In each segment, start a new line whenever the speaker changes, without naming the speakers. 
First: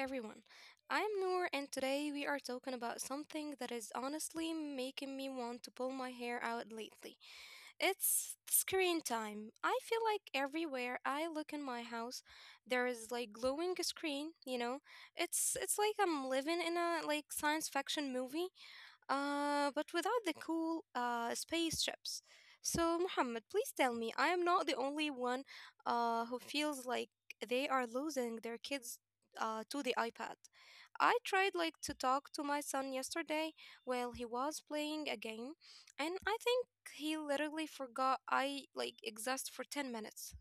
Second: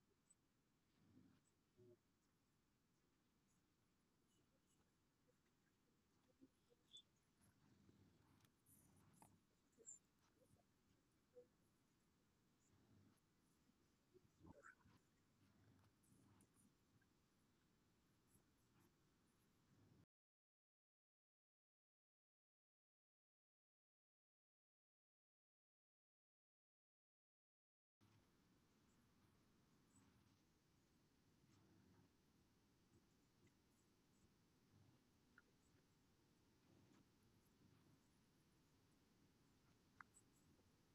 everyone. I'm Noor and today we are talking about something that is honestly making me want to pull my hair out lately. It's screen time. I feel like everywhere I look in my house there is like glowing screen. It's like I'm living in a like science fiction movie but without the cool spaceships. So, Muhammad, please tell me, I am not the only one who feels like they are losing their kids to the iPad. I tried like to talk to my son yesterday while he was playing a game, and I think he literally forgot I like exist for 10 minutes.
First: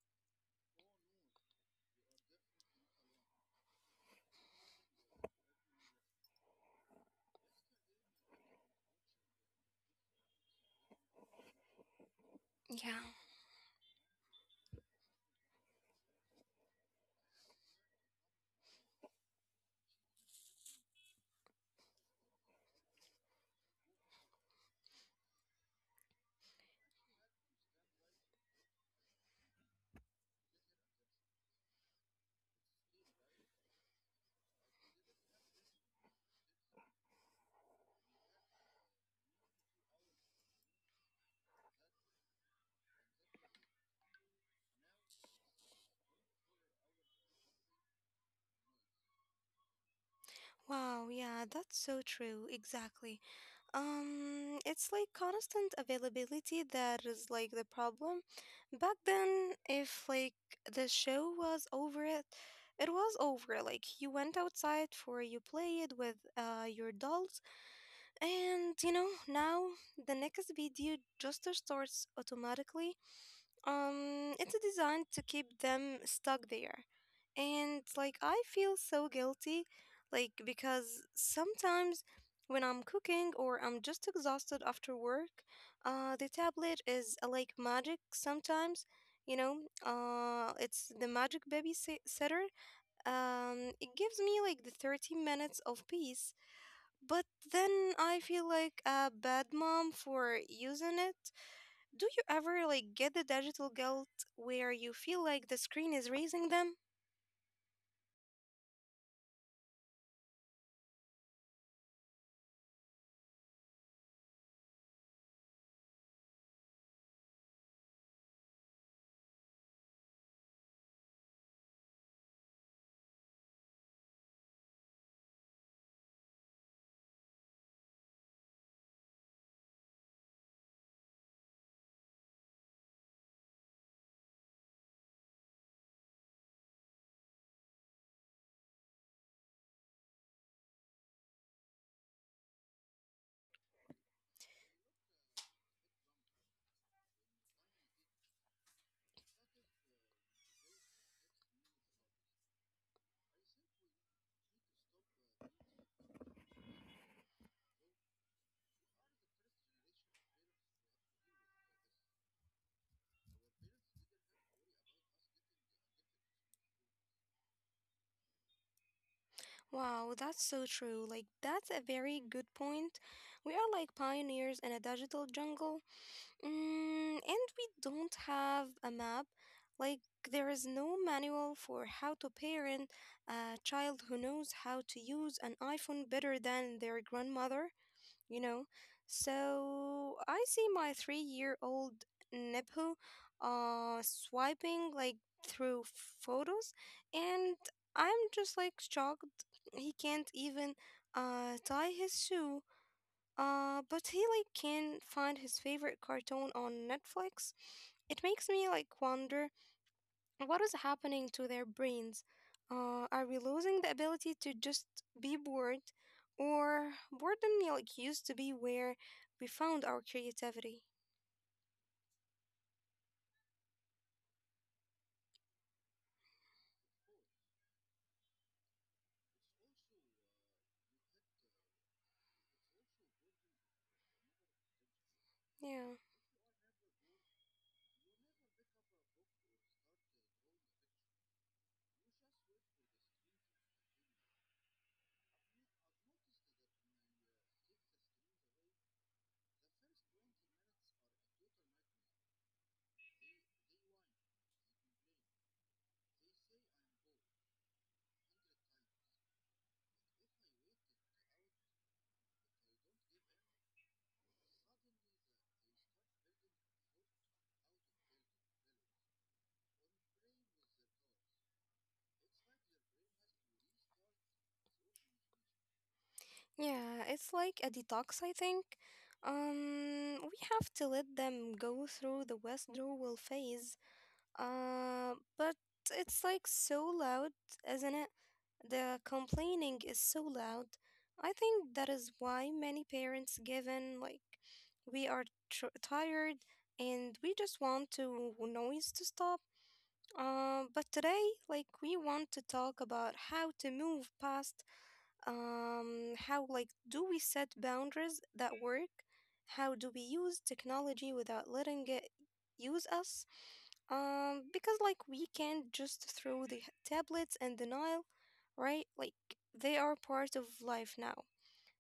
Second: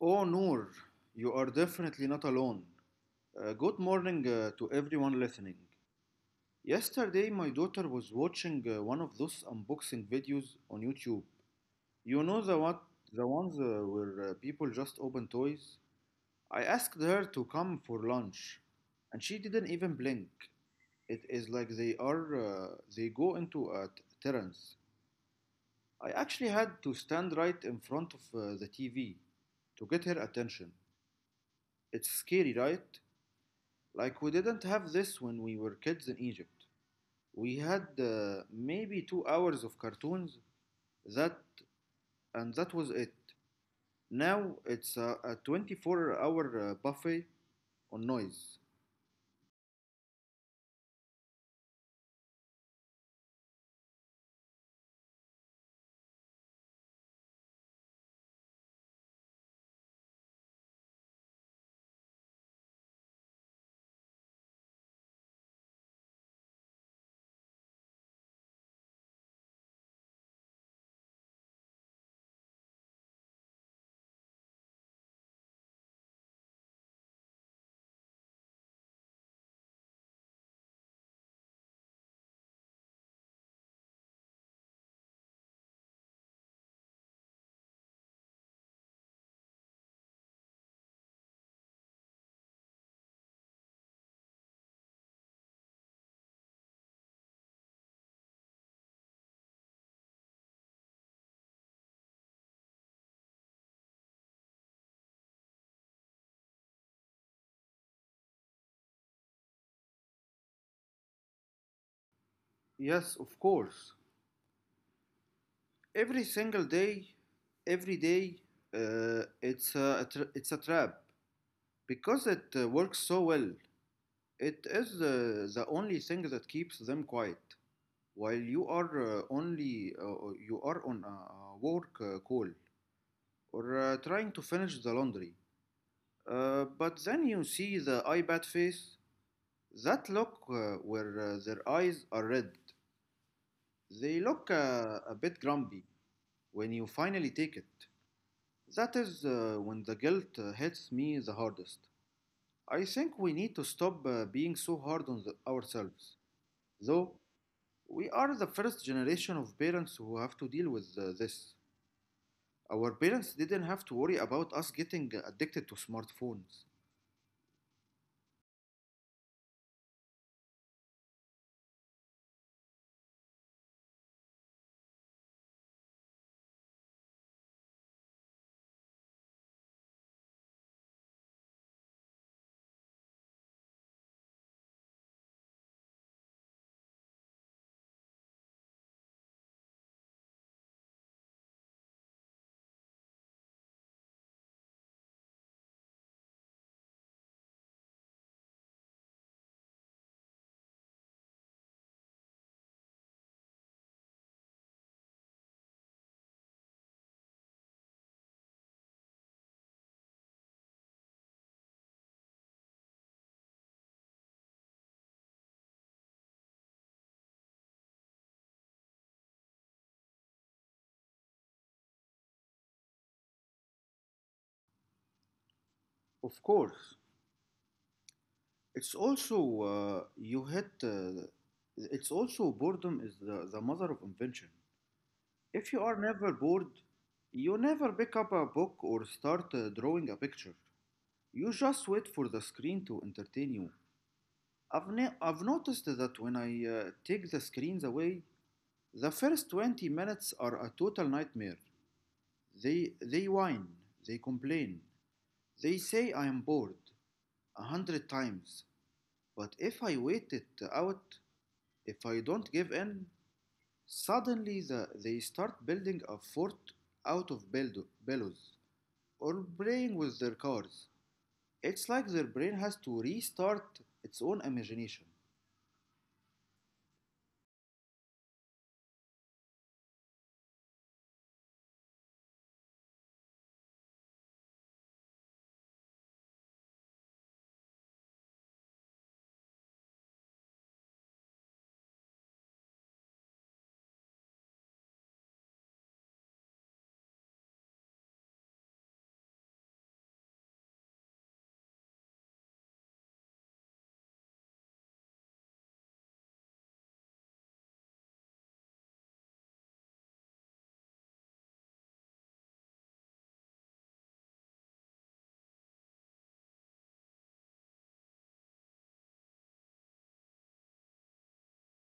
Oh, Noor, you are definitely not alone. Good morning to everyone listening. Yesterday, my daughter was watching one of those unboxing videos on YouTube. You know the what,
Yeah.
the ones where people just open toys. I asked her to come for lunch, and she didn't even blink. It is like they go into a trance. I actually had to stand right in front of the TV to get her attention. It's scary, right? Like we didn't have this when we were kids in Egypt. We had maybe 2 hours of cartoons that and that was it. Now it's a 24-hour buffet on noise.
Wow, yeah, that's so true. Exactly. It's like constant availability that is like the problem. Back then, if like the show was over, it was over. Like you went outside for you played with your dolls, and now the next video just starts automatically. It's designed to keep them stuck there. And like I feel so guilty, like because sometimes when I'm cooking or I'm just exhausted after work, the tablet is like magic sometimes. You know, it's the magic babysitter. It gives me like the 30 minutes of peace, but then I feel like a bad mom for using it. Do you ever like get the digital guilt where you feel like the screen is raising them?
Yes, of course. Every single day, every day, it's it's a trap because it works so well. It is the only thing that keeps them quiet while you are only you are on a work call. Or trying to finish the laundry. But then you see the iPad face, that look where their eyes are red. They look a bit grumpy when you finally take it. That is when the guilt hits me the hardest. I think we need to stop being so hard on ourselves, though we are the first generation of parents who have to deal with this. Our parents didn't have to worry about us getting addicted to smartphones.
Wow, that's so true. Like that's a very good point. We are like pioneers in a digital jungle. And we don't have a map. Like there is no manual for how to parent a child who knows how to use an iPhone better than their grandmother. you know. So I see my 3-year old Nebu swiping like through photos, and I'm just like shocked he can't even tie his shoe. But he like can find his favorite cartoon on Netflix. It makes me like wonder what is happening to their brains? Are we losing the ability to just be bored? Or boredom like used to be where we found our creativity?
Of course. It's also you hit. It's also boredom is the mother of invention. If you are
Yeah.
never bored, you never pick up a book or start drawing a picture. You just wait for the screen to entertain you. I've noticed that when I take the screens away, the first 20 minutes are a total nightmare. They whine, they complain, they say I am bored a hundred times. But if I wait it out, if I don't give in, suddenly they start building a fort out of bellows or playing with their cars. It's like their brain has to restart its own imagination.
Yeah, it's like a detox, I think. We have to let them go through the withdrawal phase. But it's like so loud, isn't it? The complaining is so loud. I think that is why many parents given like we are tired and we just want to noise to stop. But today, like we want to talk about how to move past. How like do we set boundaries that work? How do we use technology without letting it use us? Because like we can't just throw the tablets and the Nile, right? Like they are part of life now.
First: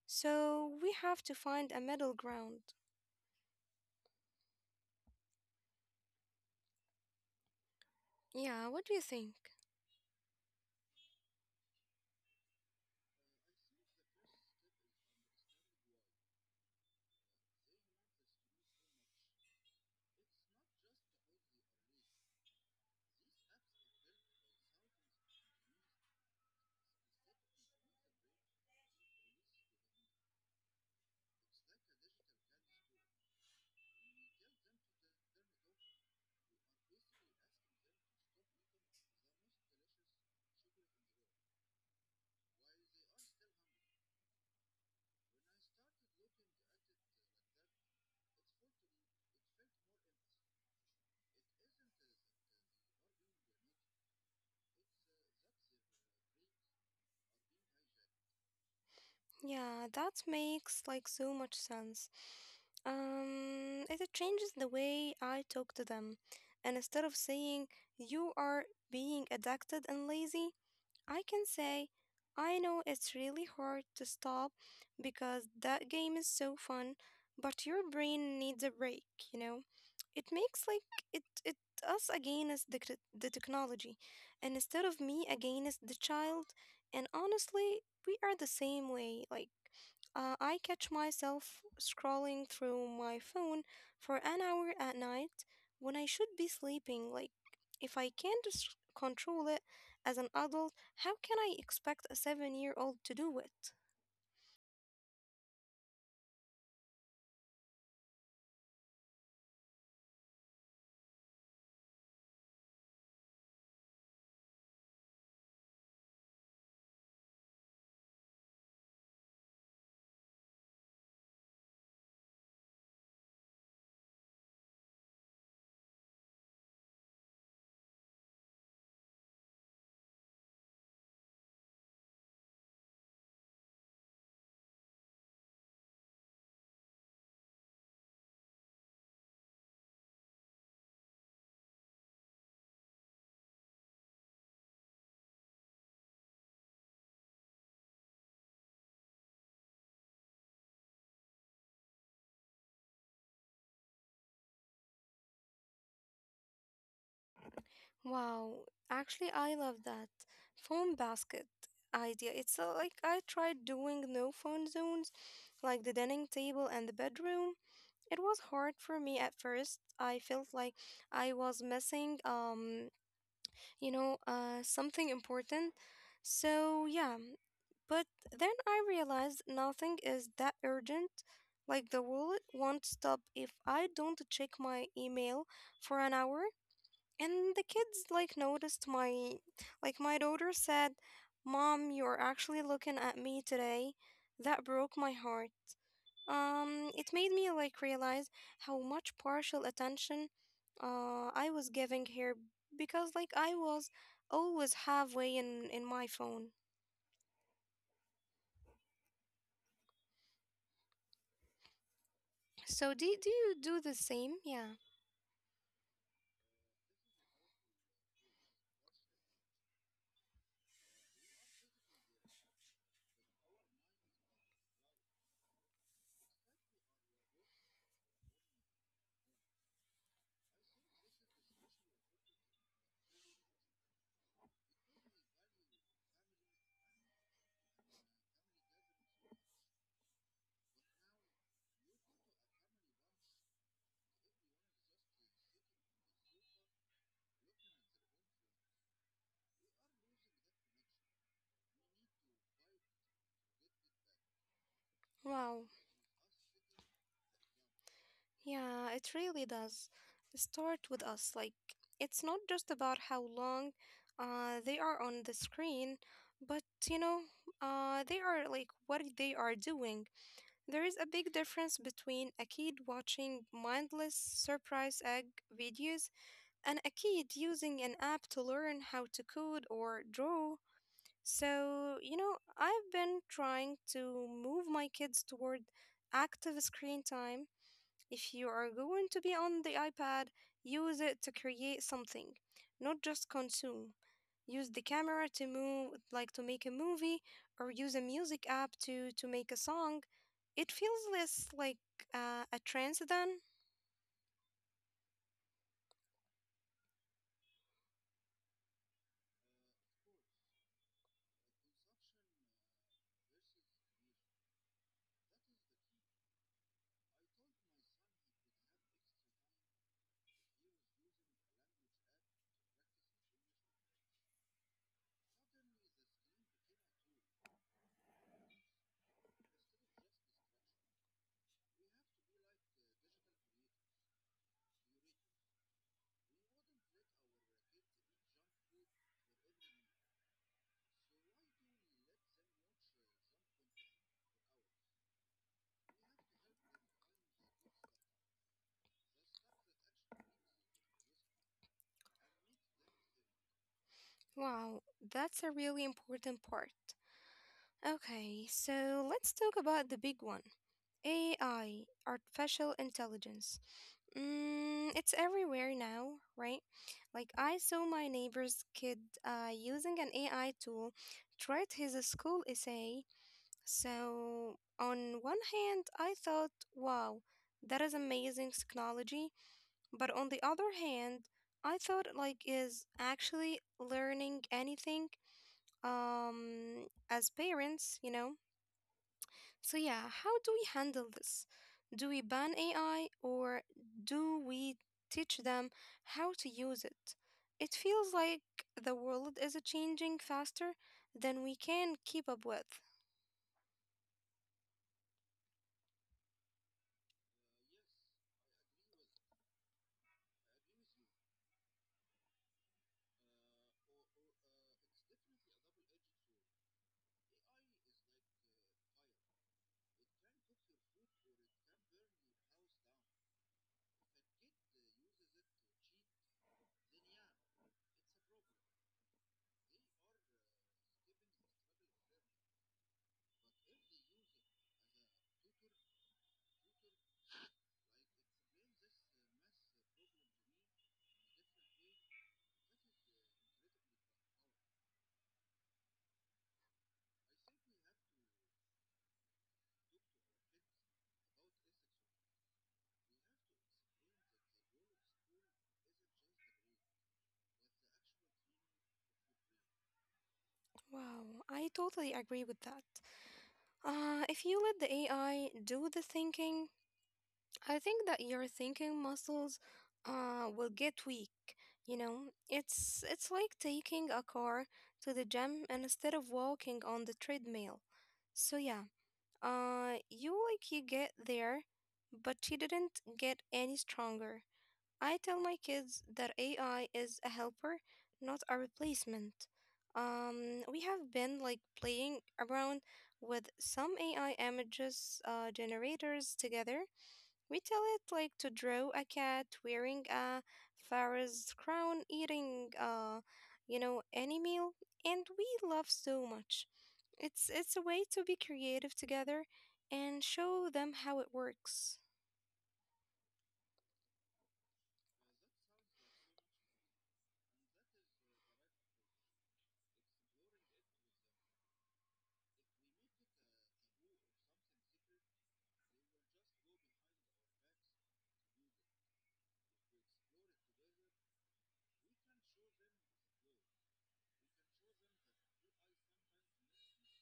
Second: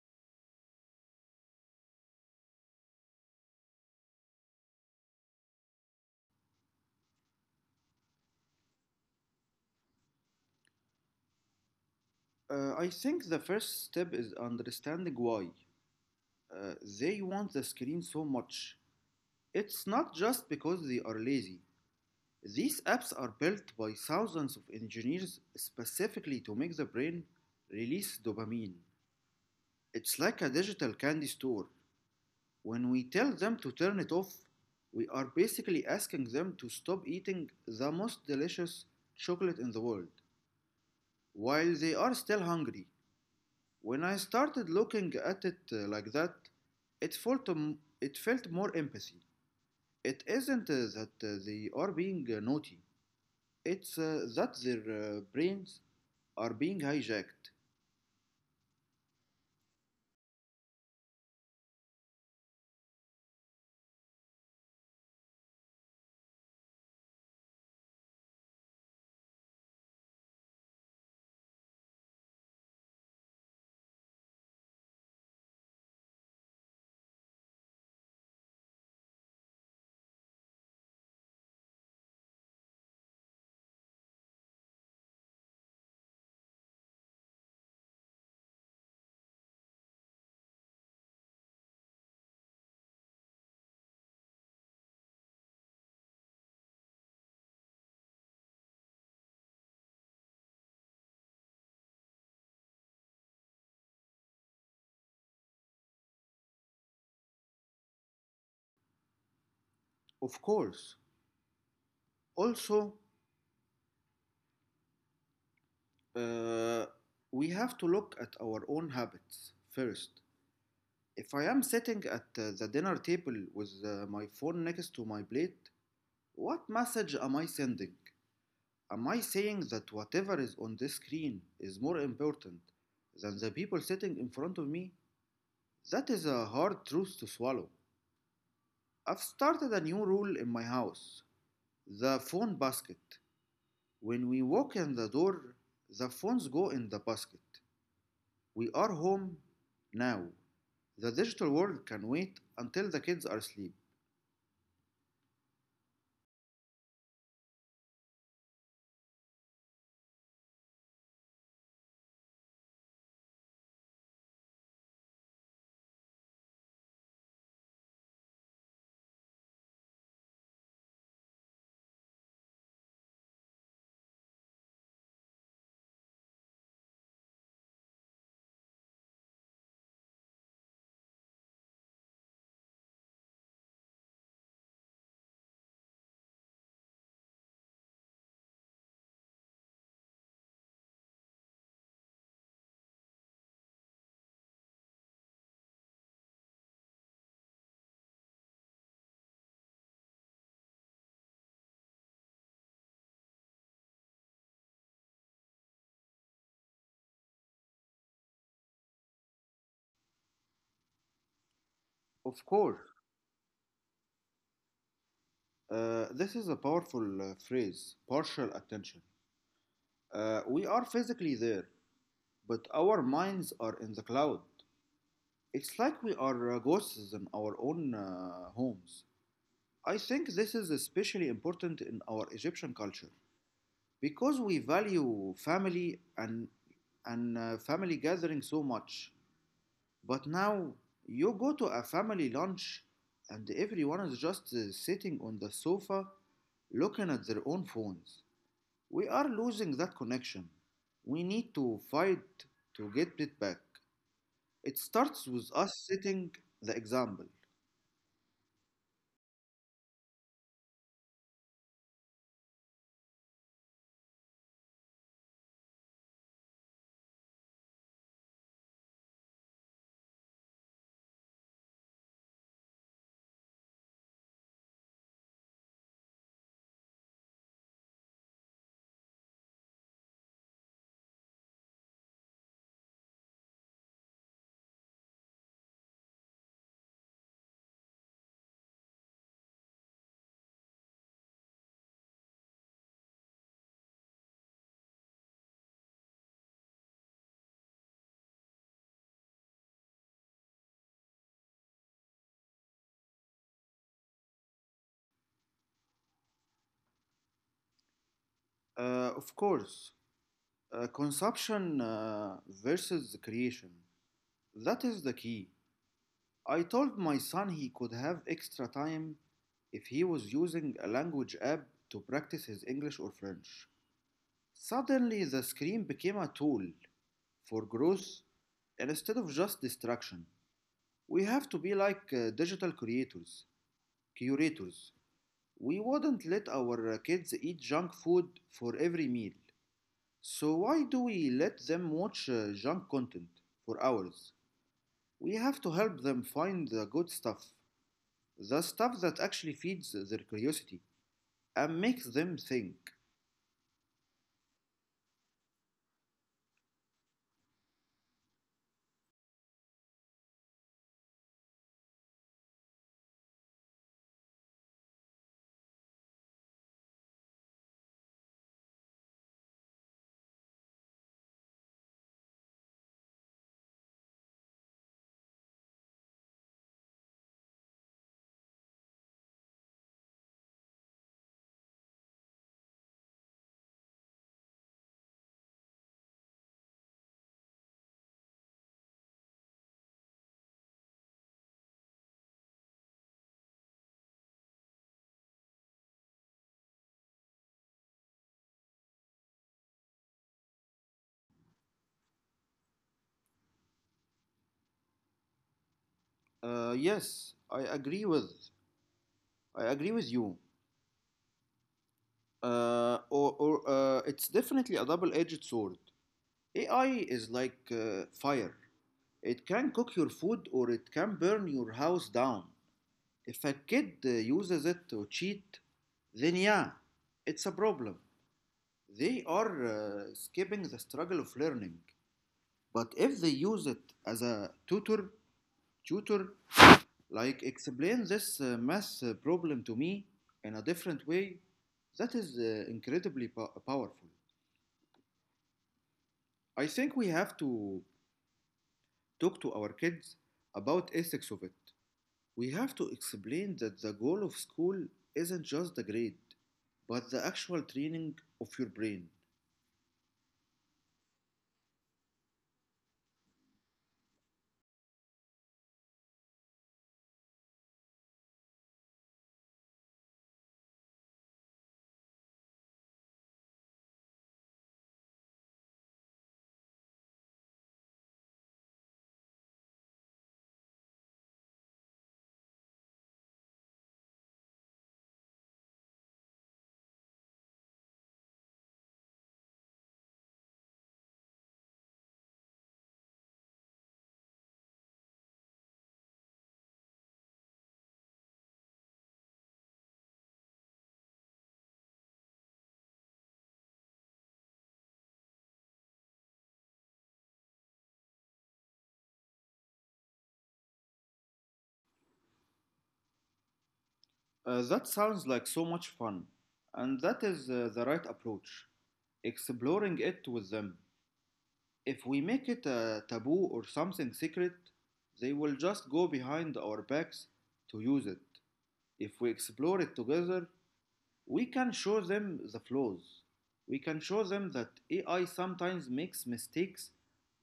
So we have to find a middle ground. Yeah, what do you think?
I think the first step is understanding why uh, they want the screen so much. It's not just because they are lazy. These apps are built by thousands of engineers specifically to make the brain release dopamine. It's like a digital candy store. When we tell them to turn it off, we are basically asking them to stop eating the most delicious chocolate in the world while they are still hungry. When I started looking at it like that, it felt more empathy. It isn't that they are being naughty, it's that their brains are being hijacked.
Yeah, that makes like so much sense. It changes the way I talk to them. And instead of saying you are being addicted and lazy, I can say, I know it's really hard to stop because that game is so fun, but your brain needs a break, you know? It makes like it us against the technology and instead of me against the child. And honestly we are the same way like I catch myself scrolling through my phone for an hour at night when I should be sleeping. Like if I can't control it as an adult, how can I expect a 7-year-old to do it?
Of course. Also, uh, we have to look at our own habits first. If I am sitting at the dinner table with my phone next to my plate, what message am I sending? Am I saying that whatever is on this screen is more important than the people sitting in front of me? That is a hard truth to swallow. I've started a new rule in my house, the phone basket. When we walk in the door, the phones go in the basket. We are home now. The digital world can wait until the kids are asleep.
Wow, actually, I love that phone basket idea. It's like I tried doing no phone zones, like the dining table and the bedroom. It was hard for me at first. I felt like I was missing something important. So yeah, but then I realized nothing is that urgent. Like the world won't stop if I don't check my email for an hour. And the kids like noticed my daughter said, "Mom, you're actually looking at me today." That broke my heart. It made me like realize how much partial attention I was giving her because like I was always halfway in my phone.
Of course.
So do you do the same? Yeah.
This is a powerful phrase, partial attention. We are physically there, but our minds are in the cloud. It's like we are ghosts in our own homes. I think this is especially important in our Egyptian culture because we value family and family gathering so much. But now you go to a family lunch and everyone is just sitting on the sofa looking at their own phones. We are losing that connection. We need to fight to get it back. It starts with
Wow.
us setting the example.
Yeah, it really does start with us. Like, it's not just about how long they are on the screen, but you know, they are like what they are doing. There is a big difference between a kid watching mindless surprise egg videos and a kid using an app to learn how to code or draw. So, I've been trying to move my kids toward active screen time. If you are going to be on the iPad, use it to create something, not just consume. Use the camera to move, like to make a movie, or use a music app to make a song. It feels less like a trance than.
Uh, of course, Consumption versus the creation. That is the key. I told my son he could have extra time if he was using a language app to practice his English or French. Suddenly, the screen became a tool for growth instead of just distraction. We have to be like curators. We wouldn't let our kids eat junk food for every meal. So why do we let them watch junk content for hours? We have to help them find the good stuff, the stuff that actually feeds their curiosity and makes them think.
Wow, that's a really important part. Okay, so let's talk about the big one, AI, artificial intelligence. It's everywhere now, right? Like I saw my neighbor's kid using an AI tool to write his school essay. So on one hand, I thought, wow, that is amazing technology. But on the other hand, I thought like is actually learning anything as parents, you know? So, yeah, how do we handle this? Do we ban AI or do we teach them how to use it? It feels like the world is changing faster than we can keep up with.
Yes, I agree with you. Or It's definitely a double-edged sword. AI is like fire. It can cook your food or it can burn your house down. If a kid uses it to cheat, then yeah, it's a problem. They are skipping the struggle of learning. But if they use it as a tutor, like explain this math problem to me in a different way, that is incredibly powerful. I think we have to talk to our kids about ethics of it. We have to explain that the goal of school isn't just the grade, but the actual training of your brain.
Wow, I totally agree with that. If you let the AI do the thinking, I think that your thinking muscles will get weak. It's like taking a car to the gym and instead of walking on the treadmill. So yeah, you like you get there, but you didn't get any stronger. I tell my kids that AI is a helper, not a replacement. We have been like playing around with some AI images generators together. We tell it like to draw a cat wearing a pharaoh's crown, eating any meal, and we love so much. It's a way to be creative together and show them how it works.
That sounds like so much fun, and that is the right approach. Exploring it with them. If we make it a taboo or something secret, they will just go behind our backs to use it. If we explore it together, we can show them the flaws. We can show them that AI sometimes makes mistakes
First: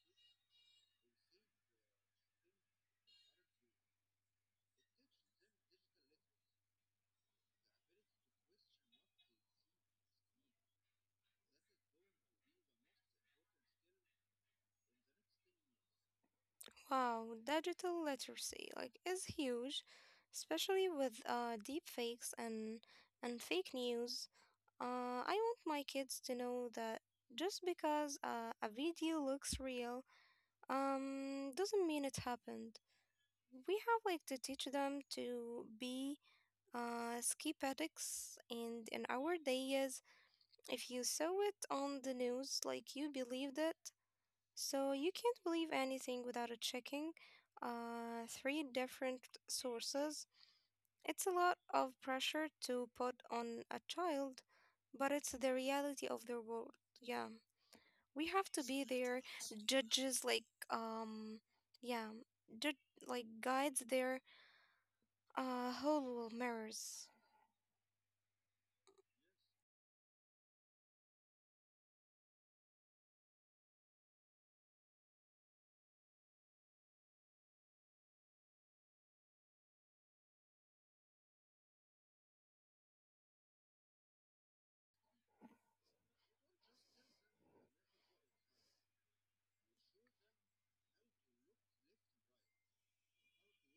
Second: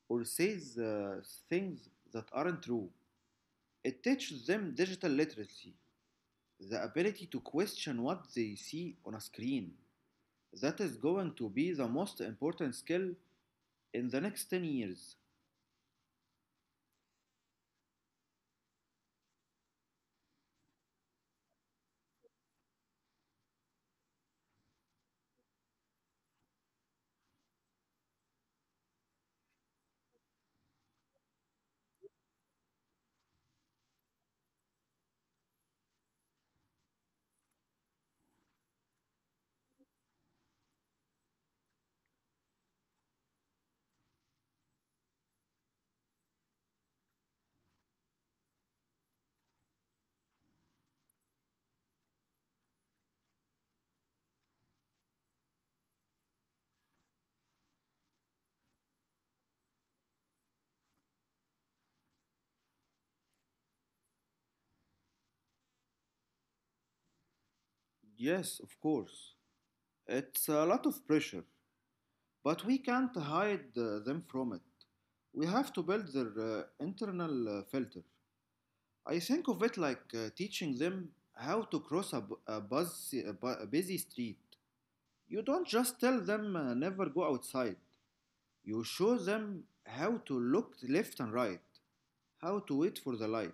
or says things that aren't true. It teaches them digital literacy, the ability to question what they see on a screen. That is going to be the most important skill in the next 10 years.
Wow, digital literacy like is huge, especially with deep fakes and fake news. I want my kids to know that just because a video looks real, doesn't mean it happened. We have like to teach them to be ski addicts, and in our days, if you saw it on the news, like you believed it. So you can't believe anything without a checking three different sources. It's a lot of pressure to put on a child, but it's the reality of their world. Yeah, we have to be there judges like um yeah, like guides their whole mirrors.
Yes, of course. It's a lot of pressure, but we can't hide them from it. We have to build their internal filter. I think of it like teaching them how to cross a, bu- a, buzz, a, bu- a busy street. You don't just tell them never go outside. You show them how to look left and right, how to wait for the light,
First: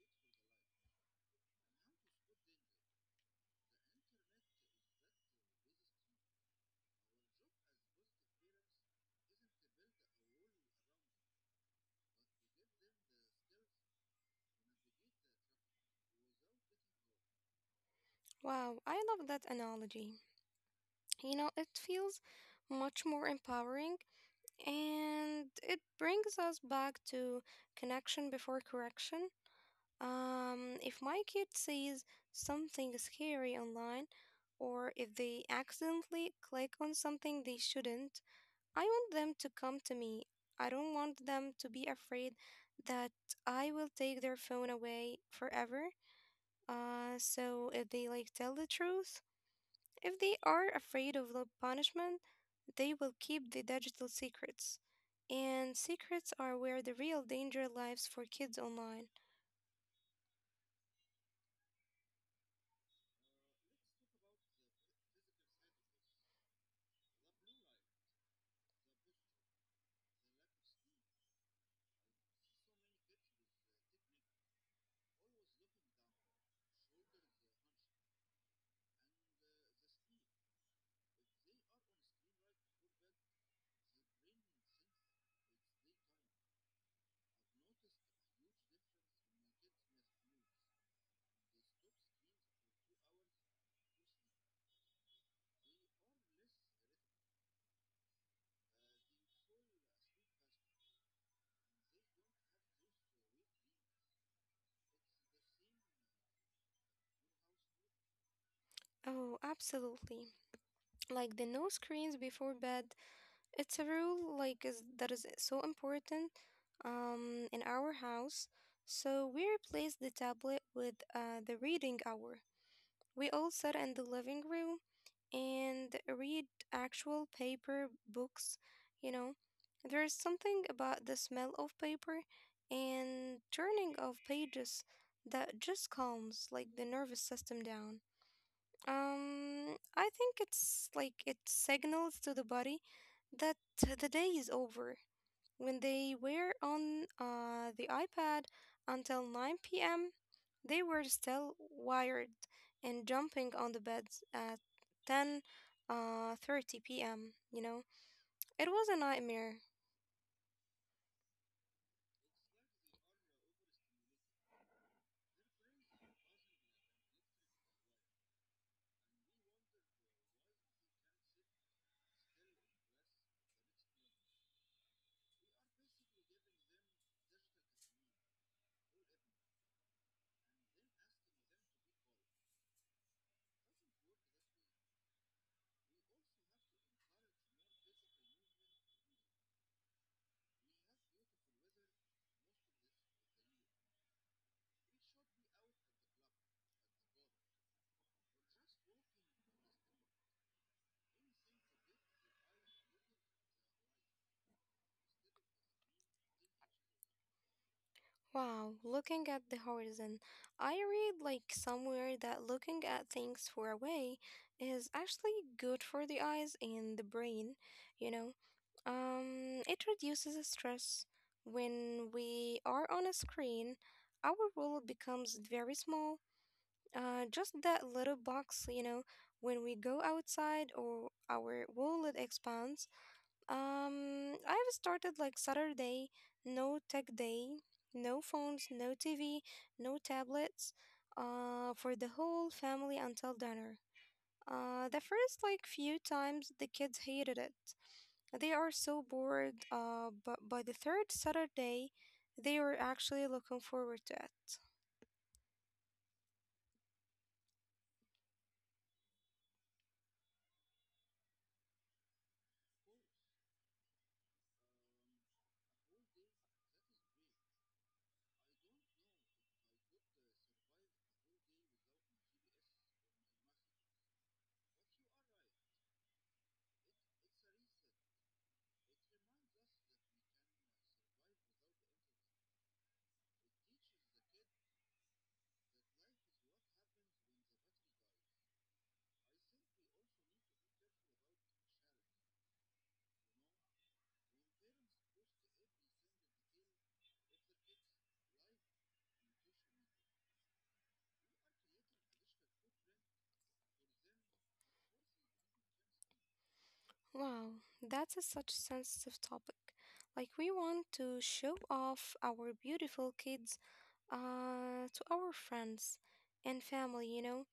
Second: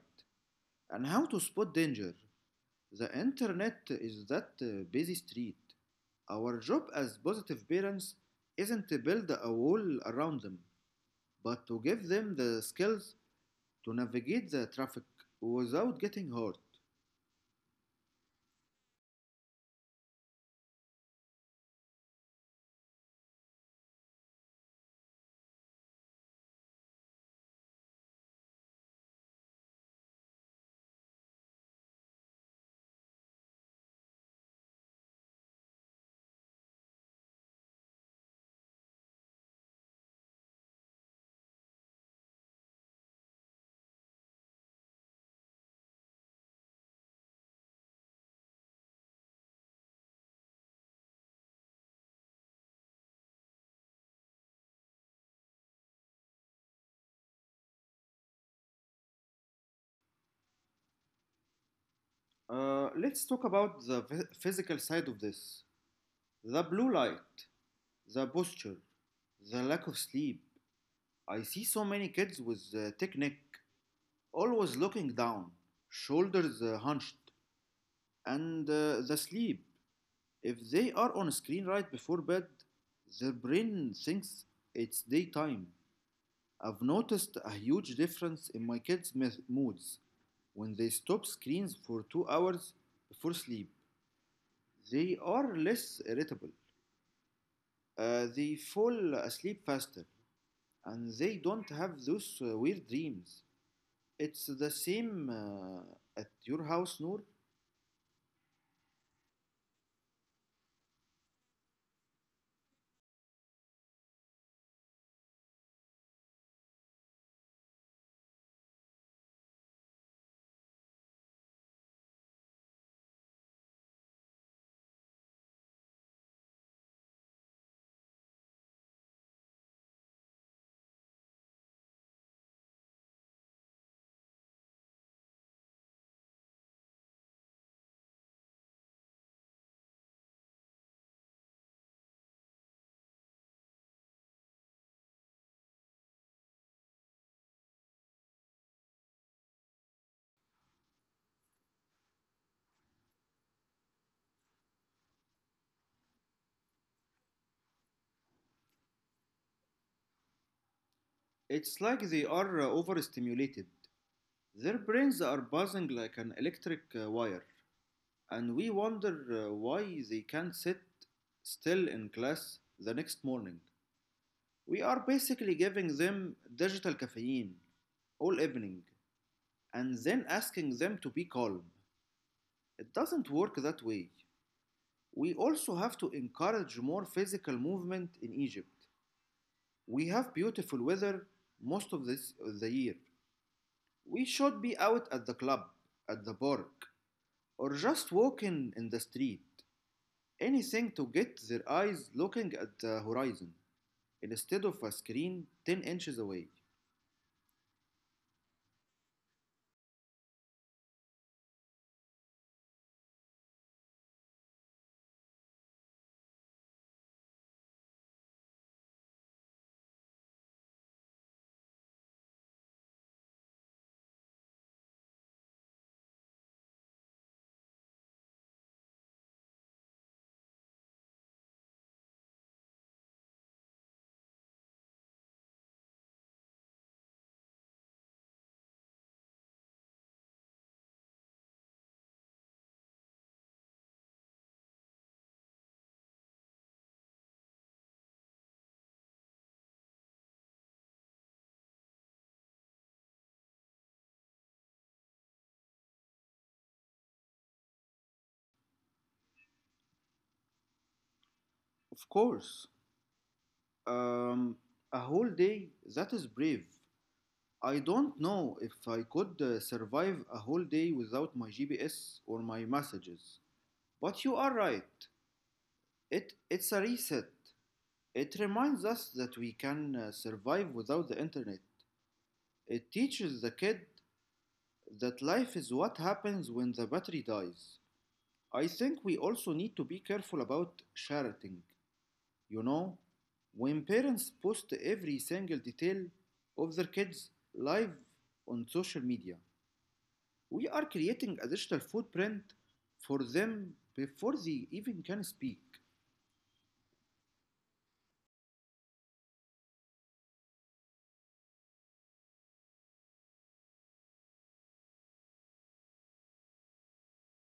and how to spot danger. The internet is that busy street. Our job as positive parents isn't to build a wall around them, but to give them the skills to navigate the traffic without getting hurt.
Wow, I love that analogy. It feels much more empowering, and it brings us back to connection before correction. If my kid sees something scary online, or if they accidentally click on something they shouldn't, I want them to come to me. I don't want them to be afraid that I will take their phone away forever. So if they like tell the truth, if they are afraid of the punishment, they will keep the digital secrets. And secrets are where the real danger lies for kids online.
Let's talk about the physical side of this. The blue light, the posture, the lack of sleep. I see so many kids with thick neck, always looking down, shoulders hunched, and the sleep. If they are on screen right before bed, their brain thinks it's daytime. I've noticed a huge difference in my kids' moods. When they stop screens for 2 hours before sleep, they are less irritable. They fall asleep faster and they don't have those weird dreams. It's the same at your house, Noor.
Oh, absolutely. Like the no screens before bed. It's a rule like is that is so important in our house. So we replaced the tablet with the reading hour. We all sat in the living room and read actual paper books, you know. There is something about the smell of paper and turning of pages that just calms like the nervous system down. I think it's like it signals to the body that the day is over. When they were on the iPad until 9 p.m., they were still wired and jumping on the beds at 10 30 p.m., you know? It was a nightmare.
It's like they are overstimulated. Their brains are buzzing like an electric wire, and we wonder why they can't sit still in class the next morning. We are basically giving them digital caffeine all evening and then asking them to be calm. It doesn't work that way. We also have to encourage more physical movement in Egypt. We have beautiful weather most of this the year. We should be out at the club, at the park, or just walking in the street. Anything to get their eyes looking at the horizon instead of a screen 10 inches away.
Wow, looking at the horizon. I read like somewhere that looking at things far away is actually good for the eyes and the brain, you know. It reduces the stress. When we are on a screen, our world becomes very small. Just that little box. When we go outside or our world expands, I've started like Saturday, no tech day, no phones, no TV, no tablets, for the whole family until dinner. The first like few times the kids hated it. They are so bored, but by the third Saturday, they were actually looking forward to it.
Of course, um, a whole day, that is brave. I don't know if I could survive a whole day without my GPS or my messages. But you are right. It's a reset. It reminds us that we can survive without the internet. It teaches the kid that life is what happens when the battery dies. I think we also need to be careful about sharing. You know, when parents post every single detail of their kids live on social media, we are creating a digital footprint for them before they even can speak.
Wow, that's a such sensitive topic. Like we want to show off our beautiful kids to our friends and family,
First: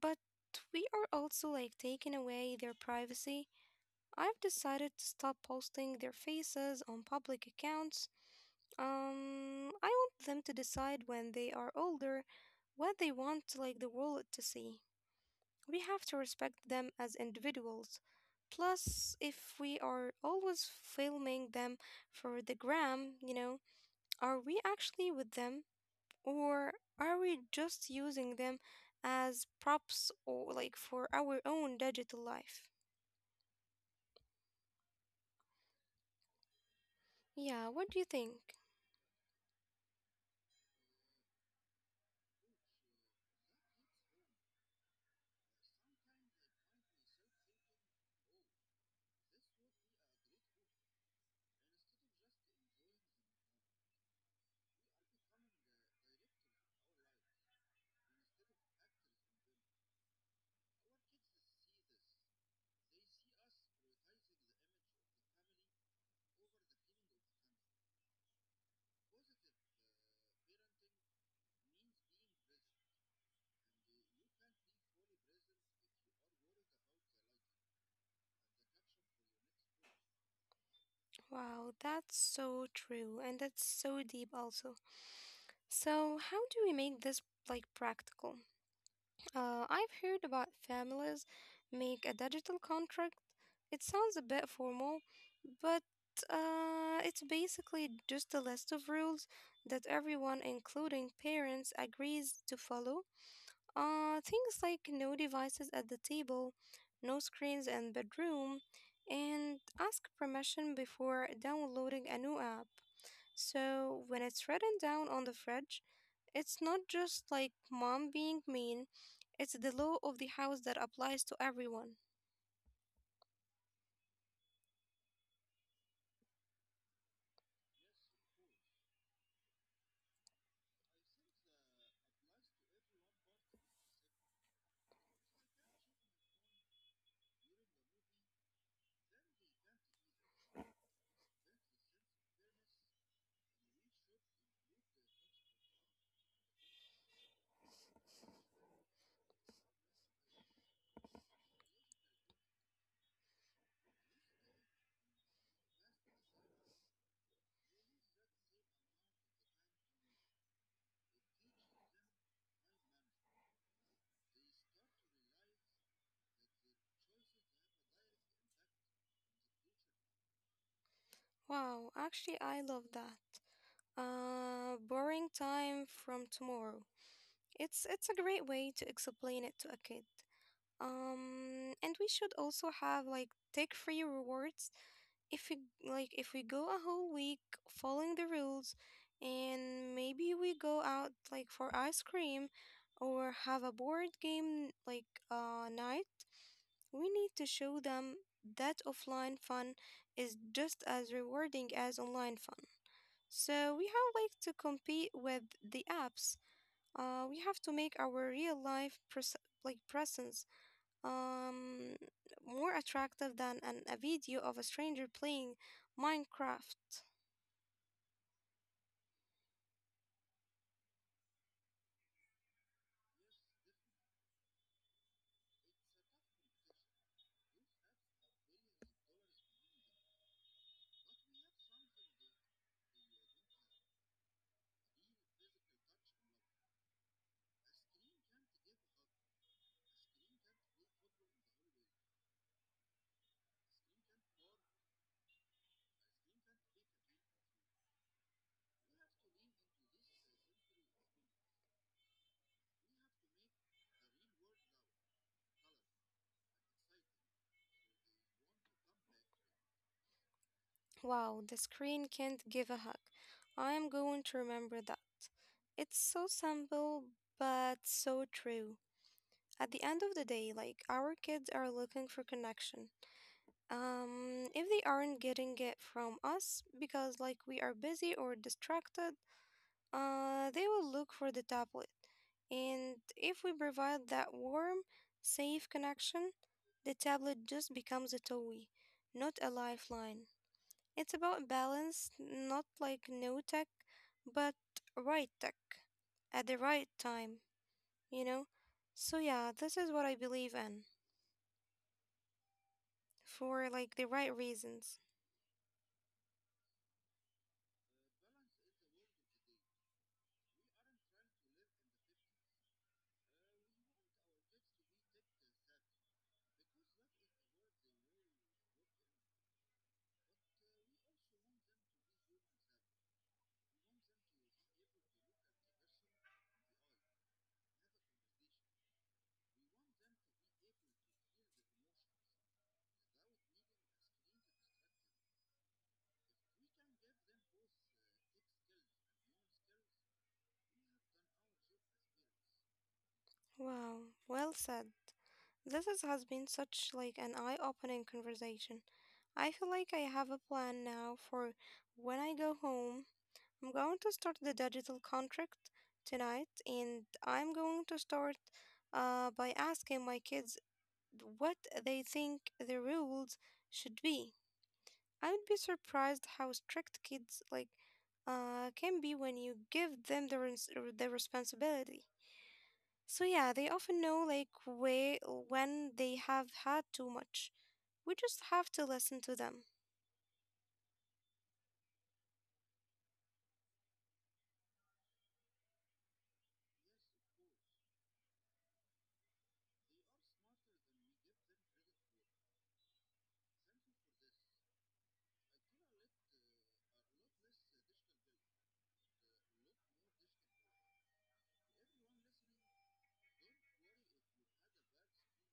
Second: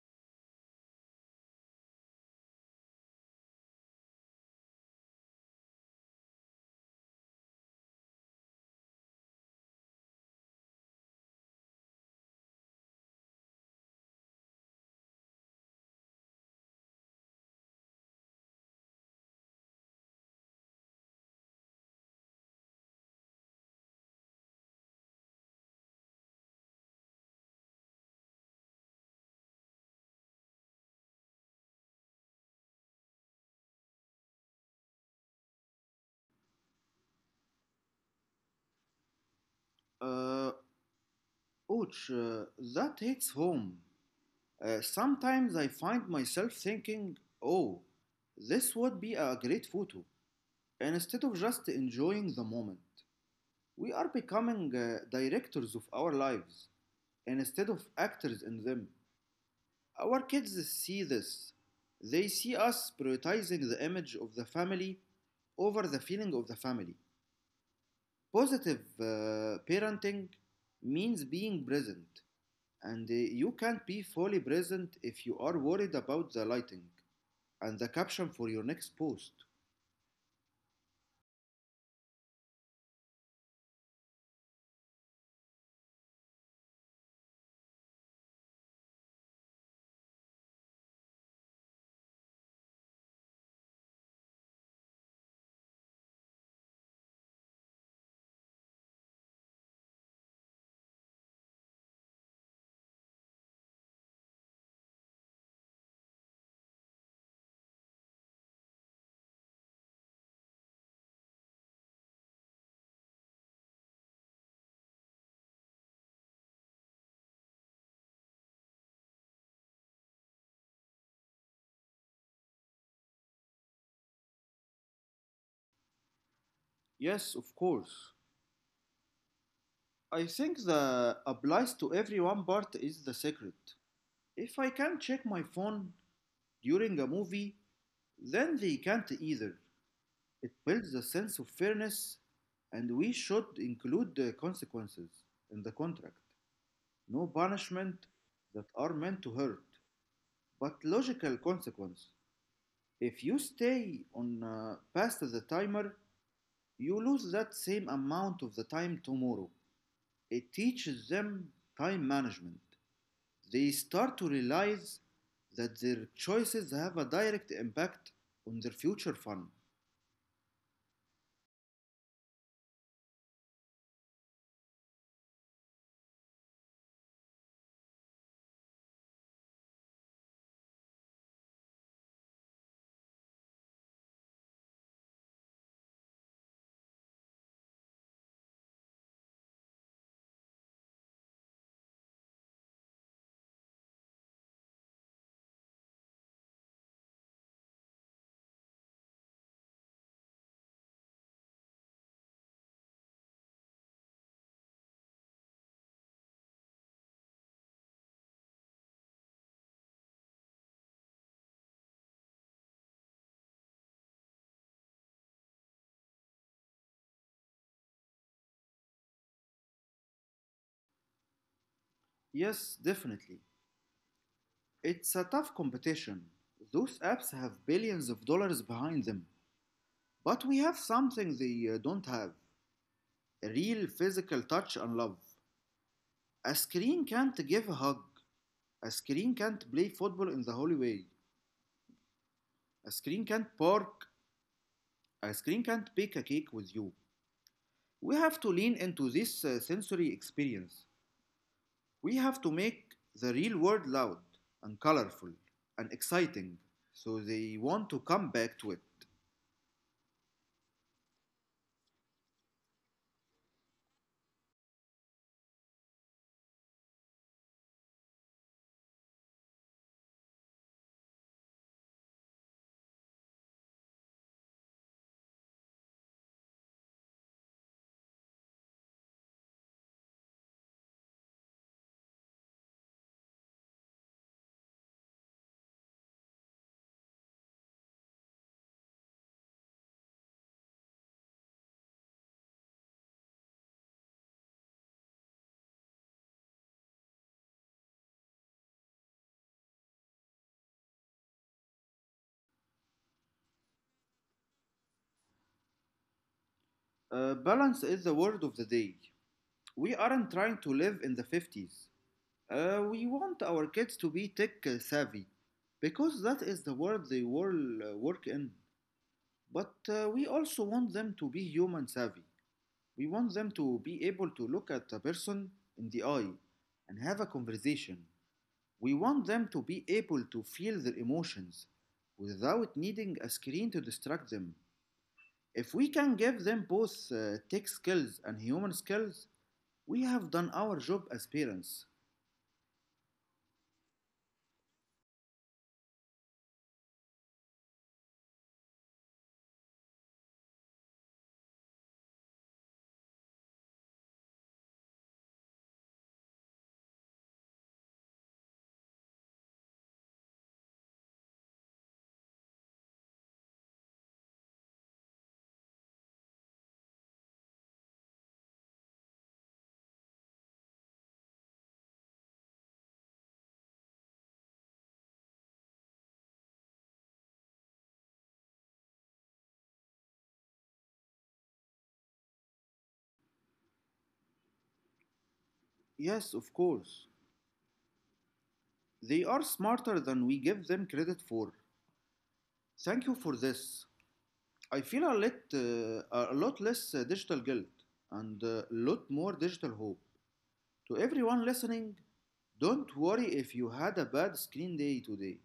but we are also like taking away their privacy. I've decided to stop posting their faces on public accounts. I want them to decide when they are older what they want the world to see. We have to respect them as individuals. Plus, if we are always filming them for the gram, are we actually with them? Or are we just using them as props or for our own digital life? Yeah, what do you think?
Uh, Ouch, that hits home. Sometimes I find myself thinking, oh, this would be a great photo, instead of just enjoying the moment. We are becoming directors of our lives, instead of actors in them. Our kids see this. They see us prioritizing the image of the family over the feeling of the family. Positive parenting means being present. And you can't be fully present if you are worried about the lighting and the caption for your next post.
Wow, that's so true and that's so deep also. So, how do we make this practical? I've heard about families make a digital contract. It sounds a bit formal, but it's basically just a list of rules that everyone, including parents, agrees to follow. Things like no devices at the table, no screens in bedroom, and ask permission before downloading a new app. So when it's written down on the fridge, it's not just like mom being mean, it's the law of the house that applies to everyone.
Yes, of course. I think the applies to everyone part is the secret. If I can't check my phone during a movie, then they can't either. It builds a sense of fairness, and we should include the consequences in the contract. No punishment that are meant to hurt, but logical consequence. If you stay on past the timer, you lose that same amount of the time tomorrow. It teaches them time management. They start to realize that their choices have a direct impact on their future fun.
Wow, actually I love that. Borrowing time from tomorrow. It's a great way to explain it to a kid. And we should also have like tech-free rewards if we like if we go a whole week following the rules, and maybe we go out like for ice cream or have a board game like night. We need to show them that offline fun is just as rewarding as online fun, so we have like to compete with the apps. We have to make our like presence, um, more attractive than a video of a stranger playing Minecraft.
Yes, definitely. It's a tough competition. Those apps have billions of dollars behind them. But we have something they don't have, a real physical touch and love. A screen can't give a hug. A screen can't play football in the hallway. A screen can't park. A screen can't bake a cake with you. We have to lean into this sensory experience. We have to make the real world loud and colorful and exciting so they want to come back to it.
Wow, the screen can't give a hug. I am going to remember that. It's so simple, but so true. At the end of the day, like, our kids are looking for connection. If they aren't getting it from us because, like, we are busy or distracted, they will look for the tablet. And if we provide that warm, safe connection, the tablet just becomes a toy, not a lifeline. It's about balance, not like no tech, but right tech at the right time, you know? So, yeah, this is what I believe in for like the right reasons.
Balance is the word of the day. We aren't trying to live in the 50s. We want our kids to be tech savvy because that is the world they will work in. But we also want them to be human savvy. We want them to be able to look at a person in the eye and have a conversation. We want them to be able to feel their emotions without needing a screen to distract them. If we can give them both tech skills and human skills, we have done our job as parents.
Wow, well said. Has been such like an eye-opening conversation. I feel like I have a plan now for when I go home. I'm going to start the digital contract tonight, and I'm going to start by asking my kids what they think the rules should be. I would be surprised how strict kids like can be when you give them the responsibility. So yeah, they often know like way when they have had too much. We just have to listen to them.
Yes, of course. They are smarter than we give them credit for. Thank you for this. I feel a lot less digital guilt and a lot more digital hope. To everyone listening, don't worry if you had a bad screen day today.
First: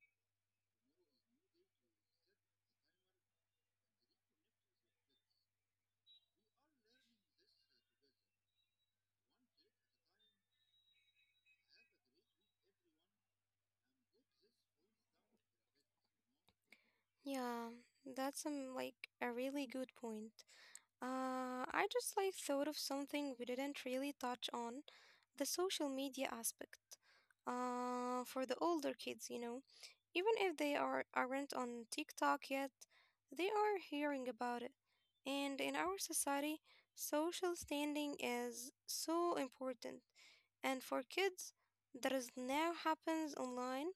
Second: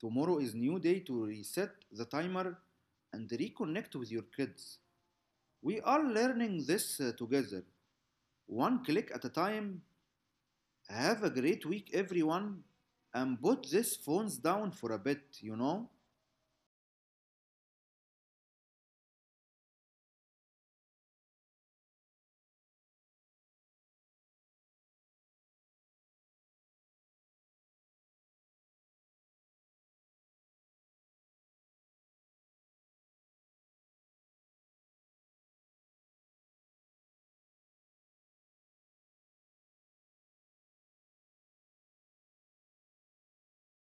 Tomorrow is new day to reset the timer and reconnect with your kids. We are learning this together, one click at a time. Have a great week, everyone, and put these phones down for a bit, you know?
Yeah, that's like a really good point. I just like thought of something we didn't really touch on, the social media aspect. For the older kids, you know, even if they aren't on TikTok yet, they are hearing about it. And in our society, social standing is so important. And for kids, that is now happens online.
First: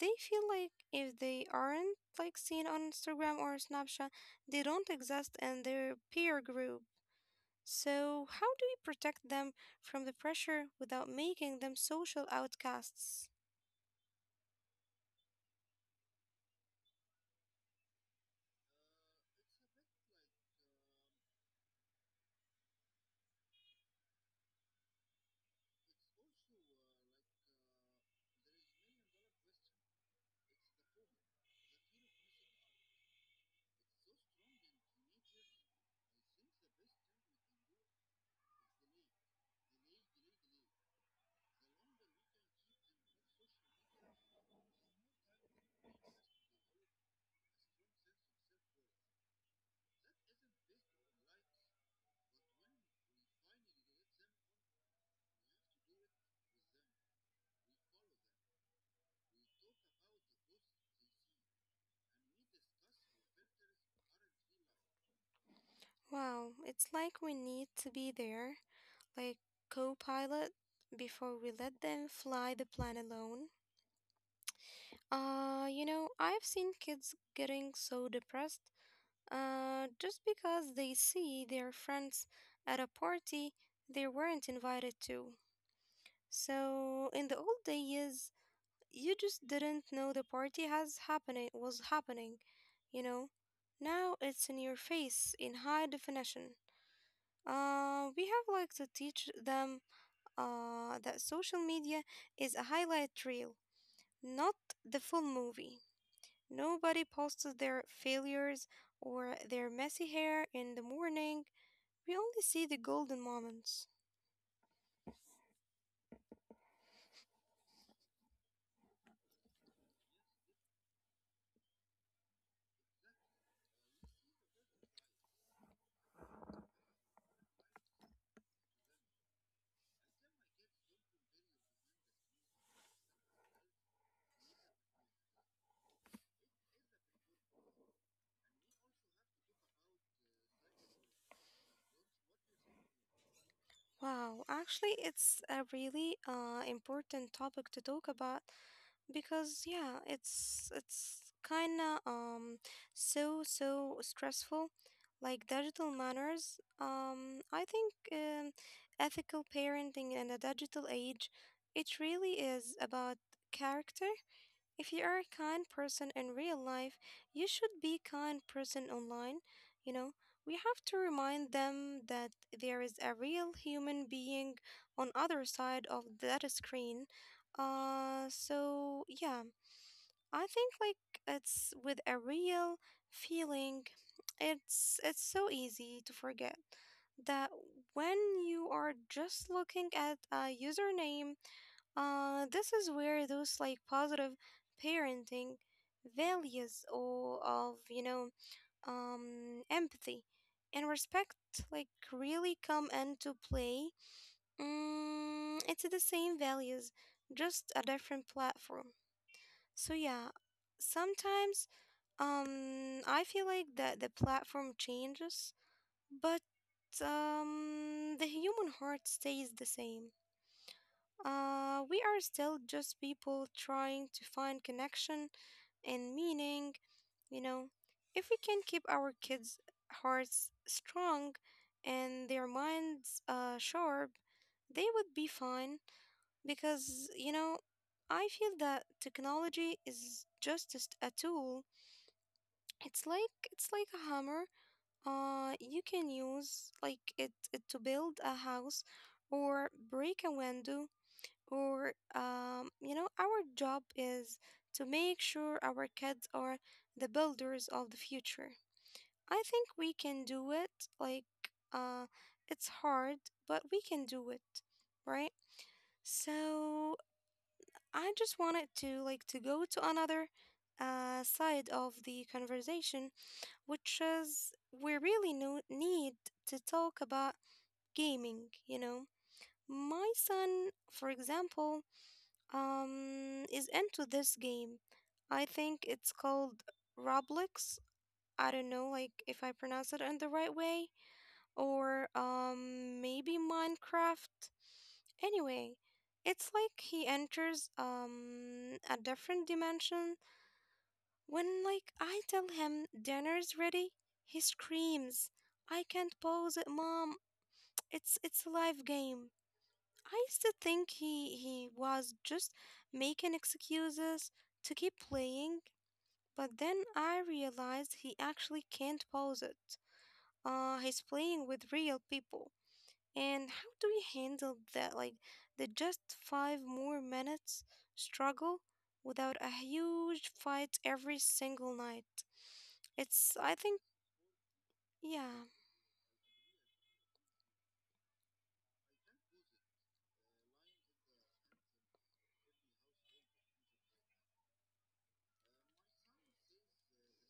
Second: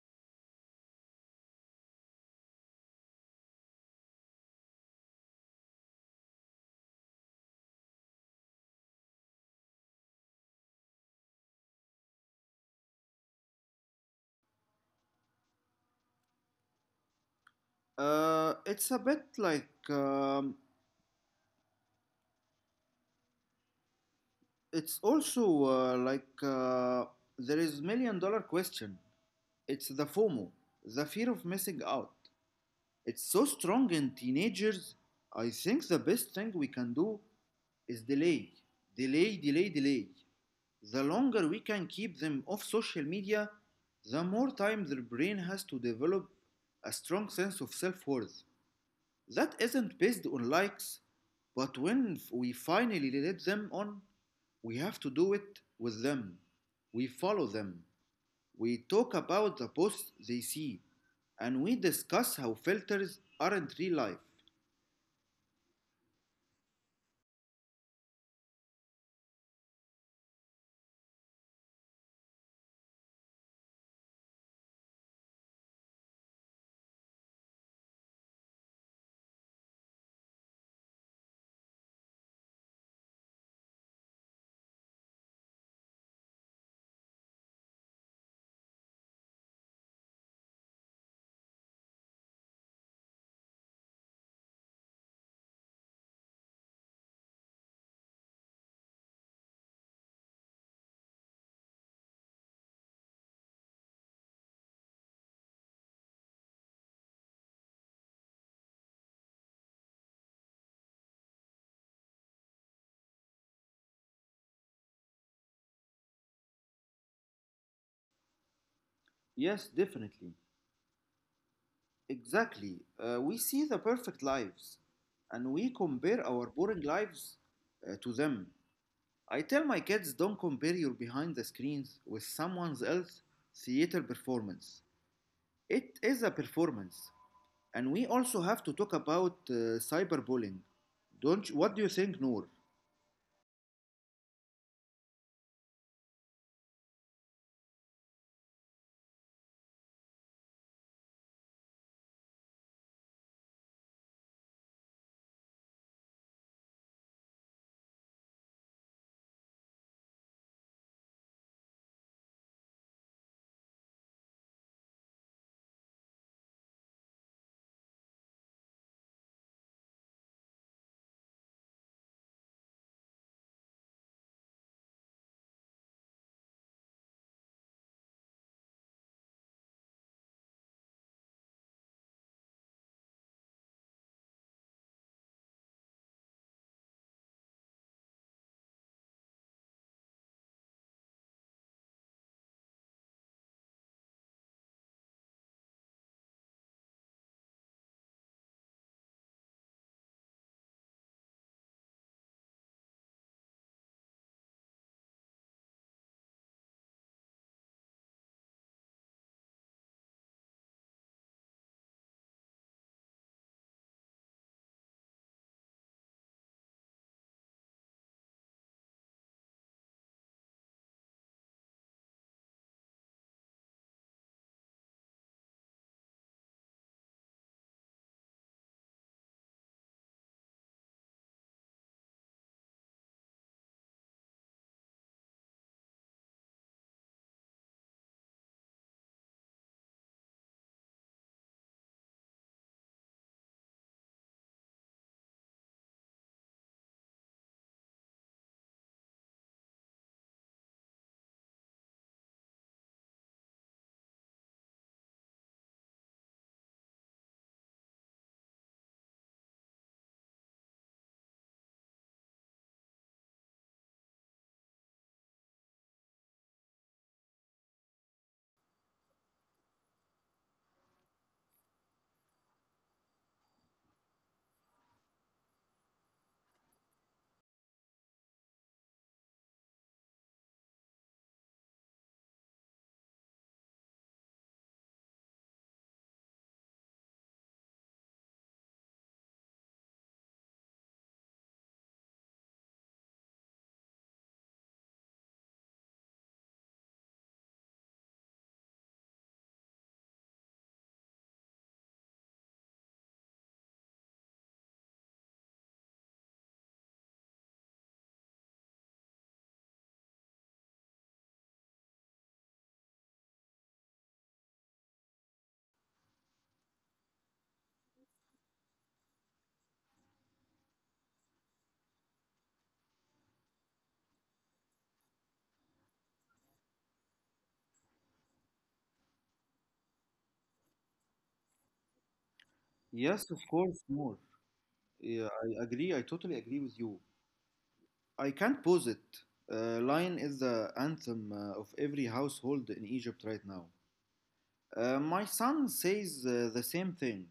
They feel like if they aren't like seen on Instagram or Snapchat, they don't exist in their peer group. So how do we protect them from the pressure without making them social outcasts?
It's a bit like it's also like There is million-dollar question. It's the fomo, the fear of missing out. It's so strong in teenagers. I think the best thing we can do is delay, delay, delay. The longer we can keep them off social media, the more time their brain has to develop a strong sense of self-worth that isn't based on likes. But when we finally let them on, we have to do it with them. We follow them. We talk about the posts they see, and we discuss how filters aren't real life.
Wow, it's like we need to be there, like co-pilot before we let them fly the plane alone. You know, I've seen kids getting so depressed, just because they see their friends at a party they weren't invited to. So in the old days, you just didn't know the party has happening was happening, you know. Now it's in your face in high definition. We have like to teach them that social media is a highlight reel, not the full movie. Nobody posts their failures or their messy hair in the morning. We only see the golden moments.
Yes, definitely. Exactly. We see the perfect lives, and we compare our boring lives to them. I tell my kids, don't compare your behind the screens with someone else's theater performance. It is a performance, and we also have to talk about cyberbullying. Don't you, what do you think, Noor?
Wow, actually, it's a really important topic to talk about because yeah, it's kind of so stressful. Like digital manners, I think ethical parenting in a digital age, it really is about character. If you are a kind person in real life, you should be kind person online. You know, we have to remind them that there is a real human being on other side of that screen. So yeah, I think like it's with a real feeling. It's so easy to forget that when you are just looking at a username. This is where those like positive parenting values or of empathy and respect like really come into play. It's the same values, just a different platform. So yeah, sometimes I feel like that the platform changes, but the human heart stays the same. We are still just people trying to find connection and meaning, you know. If we can keep our kids' hearts strong and their minds sharp, they would be fine because, you know, I feel that technology is just a tool. It's like a hammer. You can use it to build a house or break a window or you know, our job is to make sure our kids are the builders of the future. I think we can do it, like uh, it's hard, but we can do it, right? So I just wanted to to go to another side of the conversation, which is we really need to talk about gaming, you know. My son, for example, is into this game. I think it's called Roblox. I don't know like if I pronounce it in the right way, or maybe Minecraft. Anyway, it's like he enters a different dimension. When like I tell him dinner's ready, he screams, "I can't pause it, mom. It's a live game." I used to think he was just making excuses to keep playing, but then I realized he actually can't pause it. He's playing with real people. And how do we handle that? Like the just five more minutes struggle without a huge fight every single night.
Yes,
It's
of
I think
course, Noor. Yeah,
yeah.
I agree. I totally agree with you. I can't pose it. Lion is the anthem of every household in Egypt right now. My son says the same thing.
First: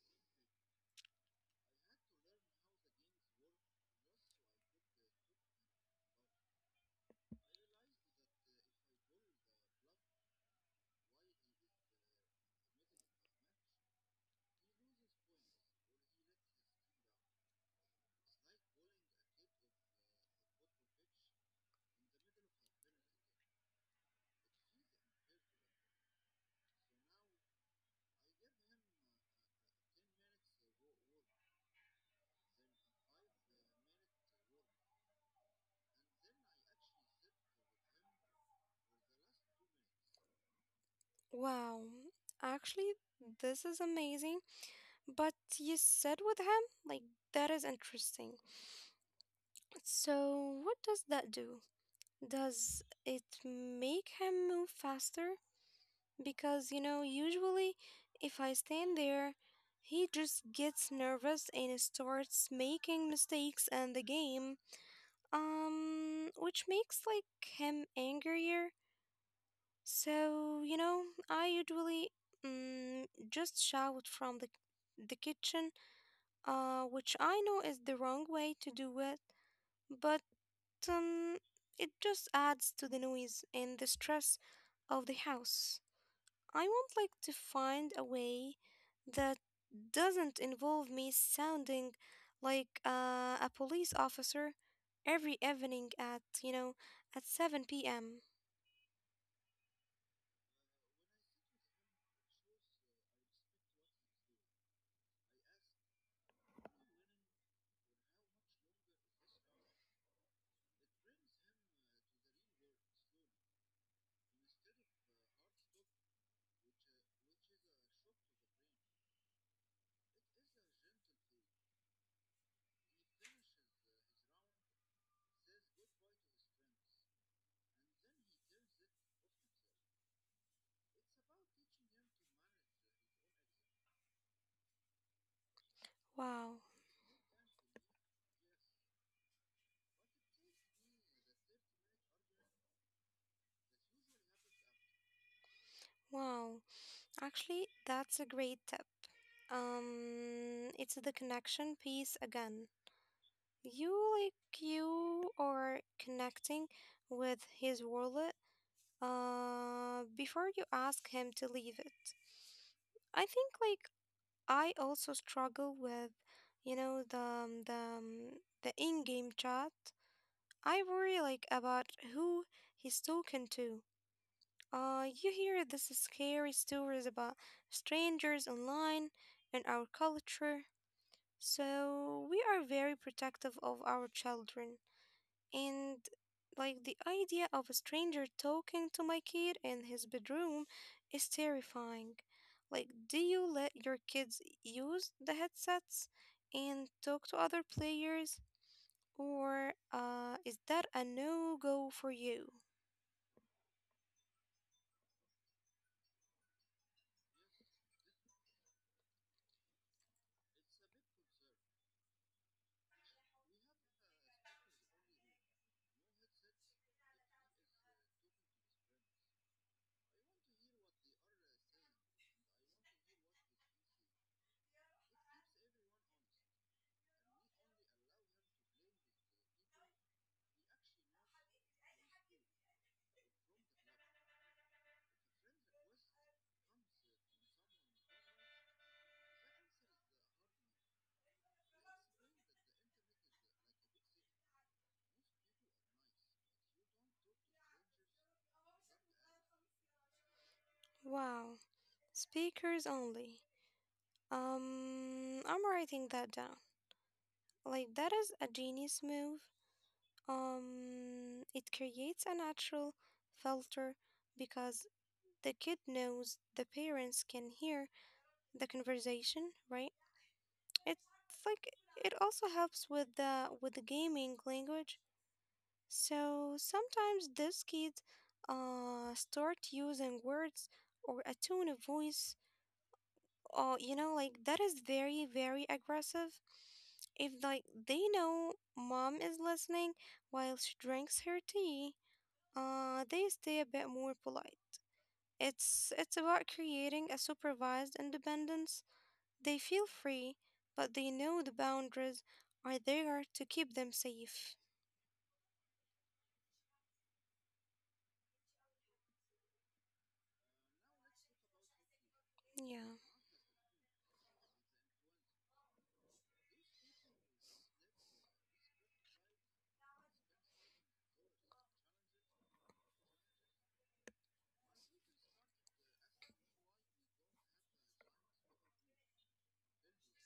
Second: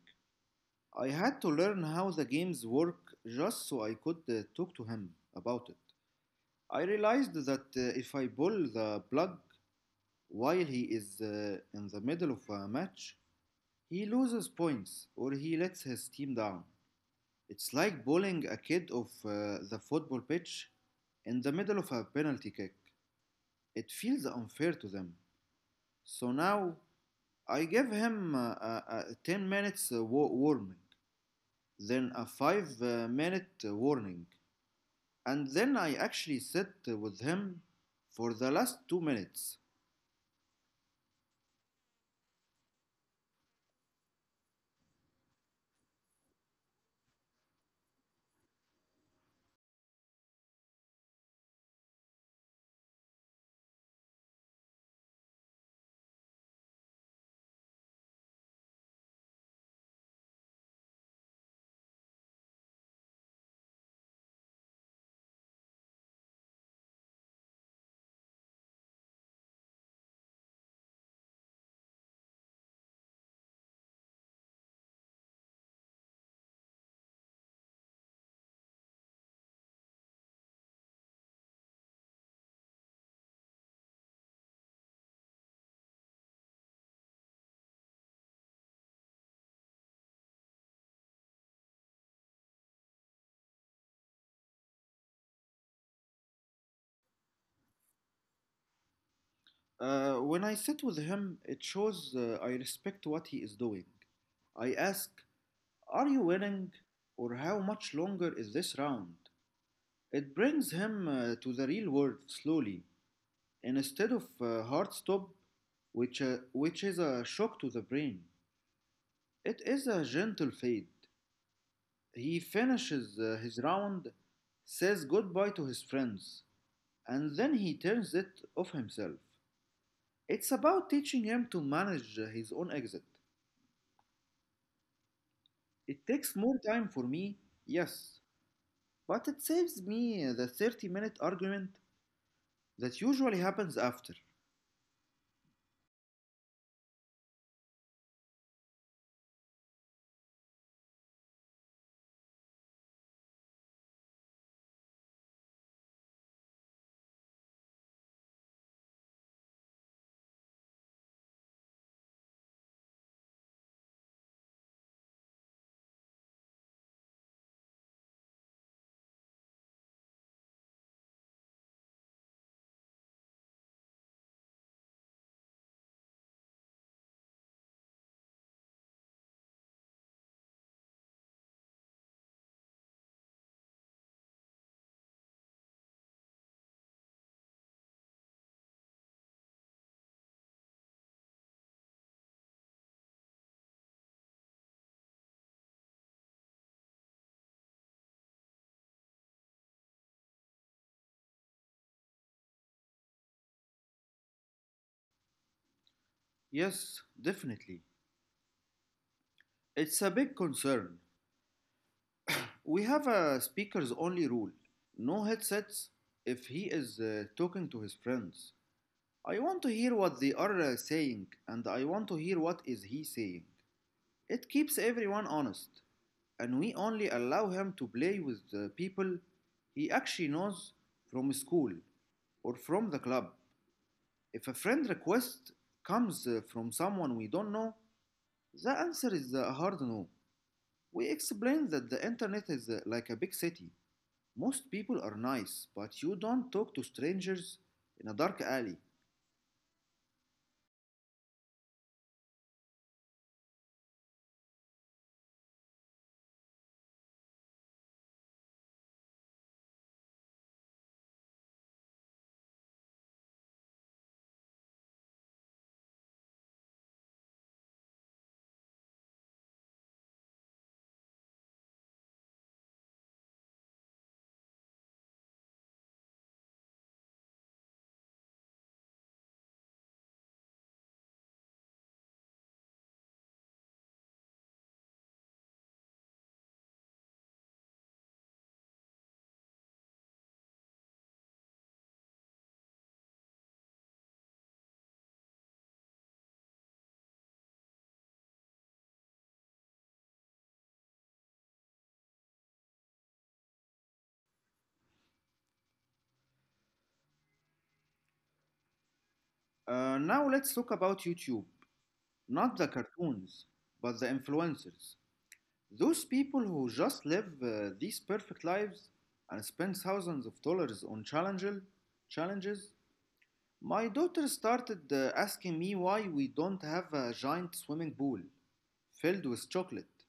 I had to learn how the games work just so I could talk to him about it. I realized that if I pull the plug while he is in the middle of a match, he loses points or he lets his team down. It's like bowling a kid off the football pitch in the middle of a penalty kick. It feels unfair to them. So now I give him a 10 minutes warming, then a 5 minute warning, and then I actually sit with him for the last 2 minutes.
Wow. Actually, this is amazing. But you said with him like that is interesting. So, what does that do? Does it make him move faster? Because, you know, usually if I stand there, he just gets nervous and starts making mistakes in the game, which makes like him angrier. So, you know, I usually just shout from the kitchen, which I know is the wrong way to do it, but um, it just adds to the noise and the stress of the house. I want like to find a way that doesn't involve me sounding like a police officer every evening at, you know, at 7 p.m.
When I sit with him, it shows I respect what he is doing. I ask, are you winning? Or how much longer is this round? It brings him to the real world slowly, and instead of hard stop, which is a shock to the brain. It is a gentle fade. He finishes his round, says goodbye to his friends, and then he turns it off himself. It's about teaching him to manage his own exit. It takes more
Wow.
time for me, yes, but it saves me the 30-minute minute argument that usually happens after.
Wow. Actually, that's a great tip. It's the connection piece again. You like you are connecting with his world before you ask him to leave it. I think like I also struggle with, you know, the in-game chat. I worry like about who he's talking to. You hear this scary stories about strangers online and our culture, so we are very protective of our children. And like the idea of a stranger talking to my kid in his bedroom is terrifying. Like, do you let your kids use the headsets and talk to other players? Or is that a no go for you?
Yes, definitely. It's a big concern. We have a speakers only rule, no headsets, if he is talking to his friends. I want to hear what they are saying and I want to hear what is he saying. It keeps everyone honest, and we only allow him to play with the people he actually knows from school or from the club. If a friend request comes from someone we don't know, the answer is a hard no. We explain that the internet is like a big city. Most people are nice, but you don't talk to strangers in a dark alley.
Wow, speakers only. I'm writing that down. Like, that is a genius move. It creates a natural filter because the kid knows the parents can hear the conversation, right? It's like it also helps with the gaming language. So sometimes these kids start using words or a tone of voice, you know, like that is very very aggressive. If like they know mom is listening while she drinks her tea, they stay a bit more polite. It's about creating a supervised independence. They feel free, but they know the boundaries are there to keep them safe.
Now let's talk about YouTube. Not the
Yeah.
cartoons, but the influencers. Those people who just live these perfect lives and spend thousands of dollars on challenges. My daughter started asking me why we don't have a giant swimming pool filled with chocolate.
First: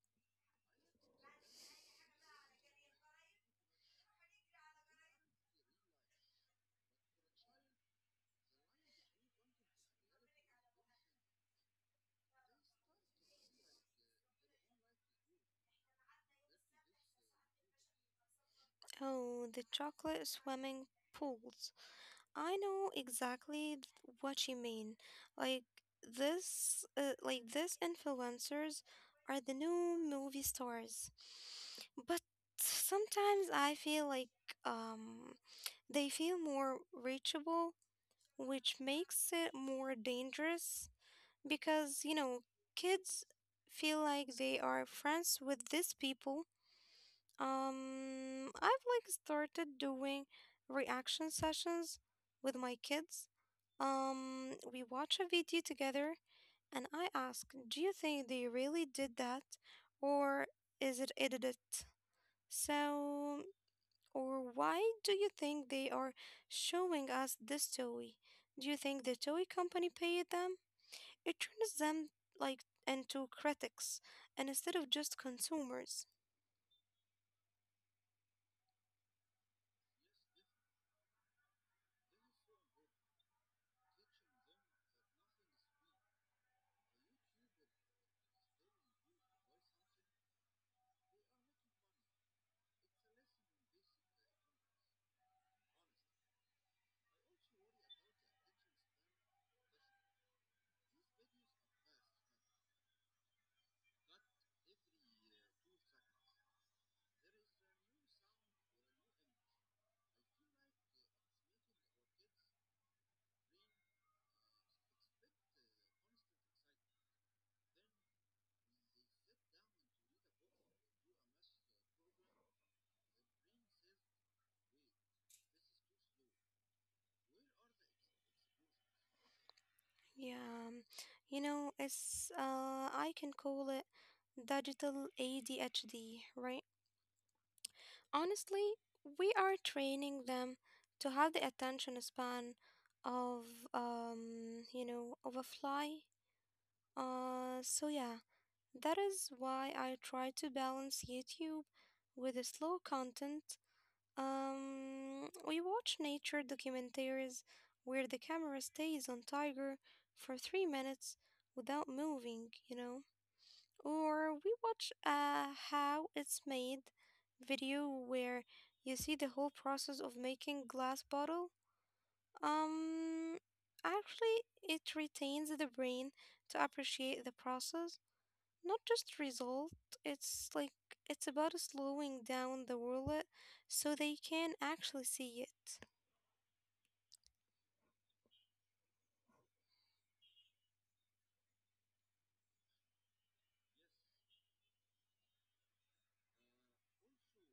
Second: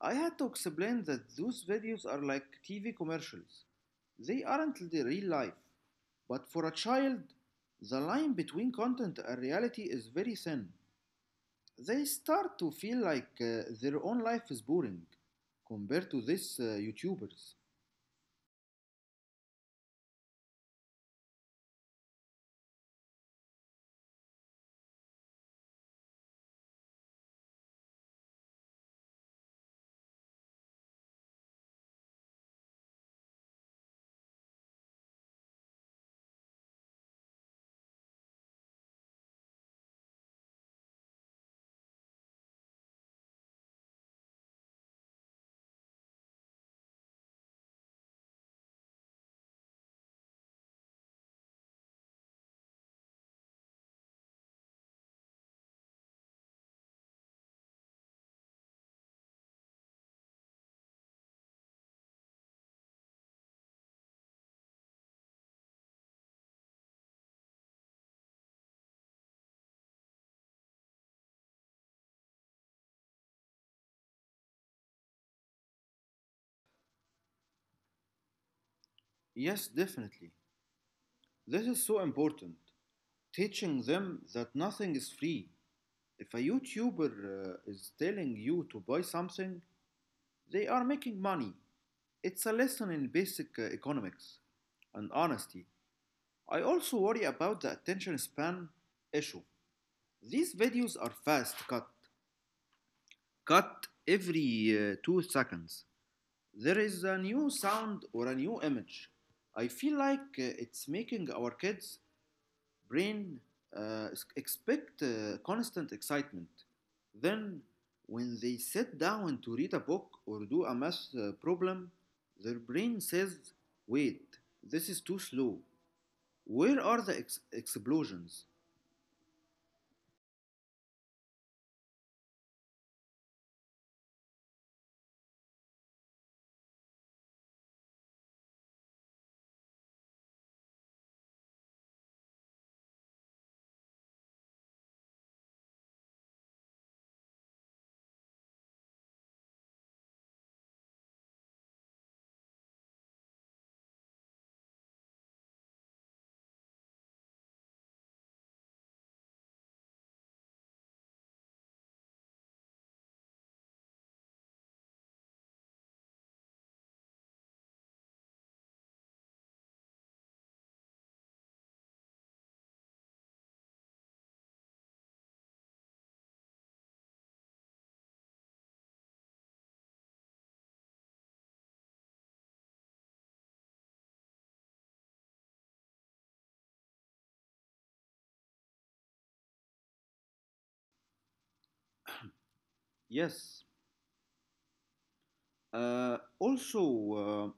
I had to explain that those videos are like TV commercials. They aren't the real life. But for a child, the line between content and reality is very thin. They start to feel like their own life is boring compared to these YouTubers.
Oh, the chocolate swimming pools. I know exactly what you mean. Like like this influencers are the new movie stars. But sometimes I feel like um they feel more reachable, which makes it more dangerous because, you know, kids feel like they are friends with these people. I've like started doing reaction sessions with my kids. We watch a video together and I ask, do you think they really did that, or is it edited? So, or why do you think they are showing us this toy? Do you think the toy company paid them? It turns them like into critics and instead of just consumers.
Yes, definitely. This is so important. Teaching them that nothing is free. If a YouTuber is telling you to buy something, they are making money. It's a lesson in basic economics and honesty. I also worry about the attention span issue. These videos are fast cut every 2 seconds. There is a new sound or a new image. I feel like it's making our kids brain uh, expect constant excitement. Then, when they sit down to read a book or do a math problem, their brain says, wait, this is too slow. Where are the explosions?
Yeah, um, you know, it's I can call it digital ADHD, right? Honestly, we are training them to have the attention span of of a fly. So yeah. That is why I try to balance YouTube with the slow content. We watch nature documentaries where the camera stays on tiger for 3 minutes without moving, you know. Or we watch a how it's made video where you see the whole process of making glass bottle. Um, Actually, it retains the brain to appreciate the process, not just result. It's like it's about slowing down the world so they can actually see it.
Yes. Also, uh,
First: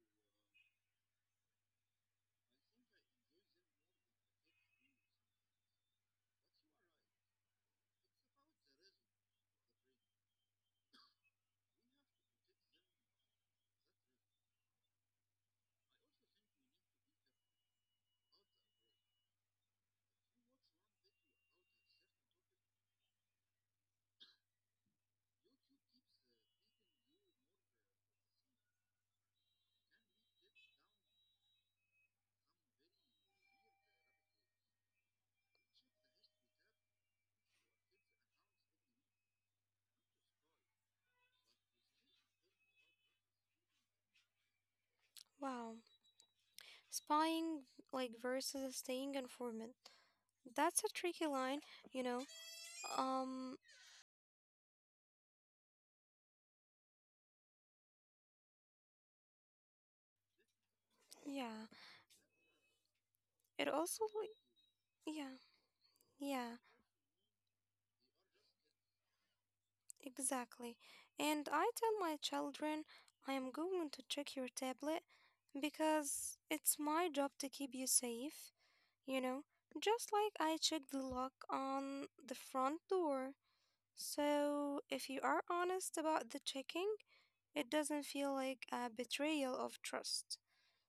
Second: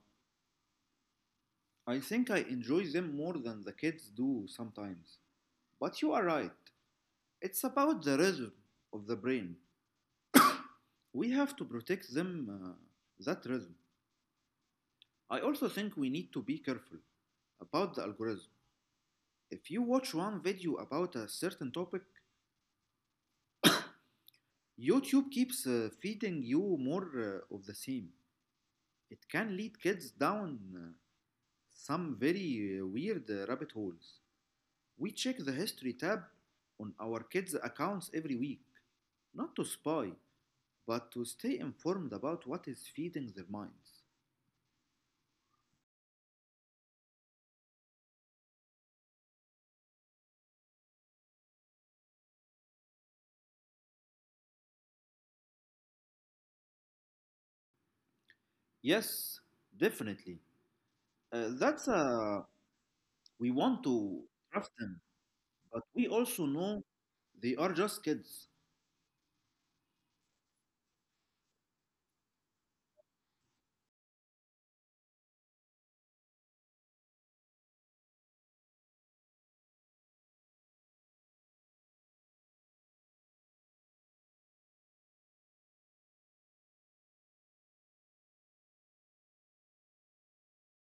I think I enjoy them more than the kids do sometimes. But you are right. It's about the rhythm of the brain. We have to protect them, that rhythm. I also think we need to be careful about the algorithm. If you watch one video about a certain topic, YouTube keeps feeding you more of the same. It can lead kids down some very weird rabbit holes. We check the history tab on our kids' accounts every week, not to spy, but to stay informed about what is feeding their minds.
Wow. Spying like versus staying informant, that's a tricky line, you know um
Yes, definitely.
yeah,
That's We
it
want
also
to
like
draft them,
yeah,
but we also
yeah,
know they are just kids.
exactly. And I tell my children, I am going to check your tablet because it's my job to keep you safe, you know, just like I check the lock on the front door. So, if you are honest about the checking, it doesn't feel like a betrayal of trust.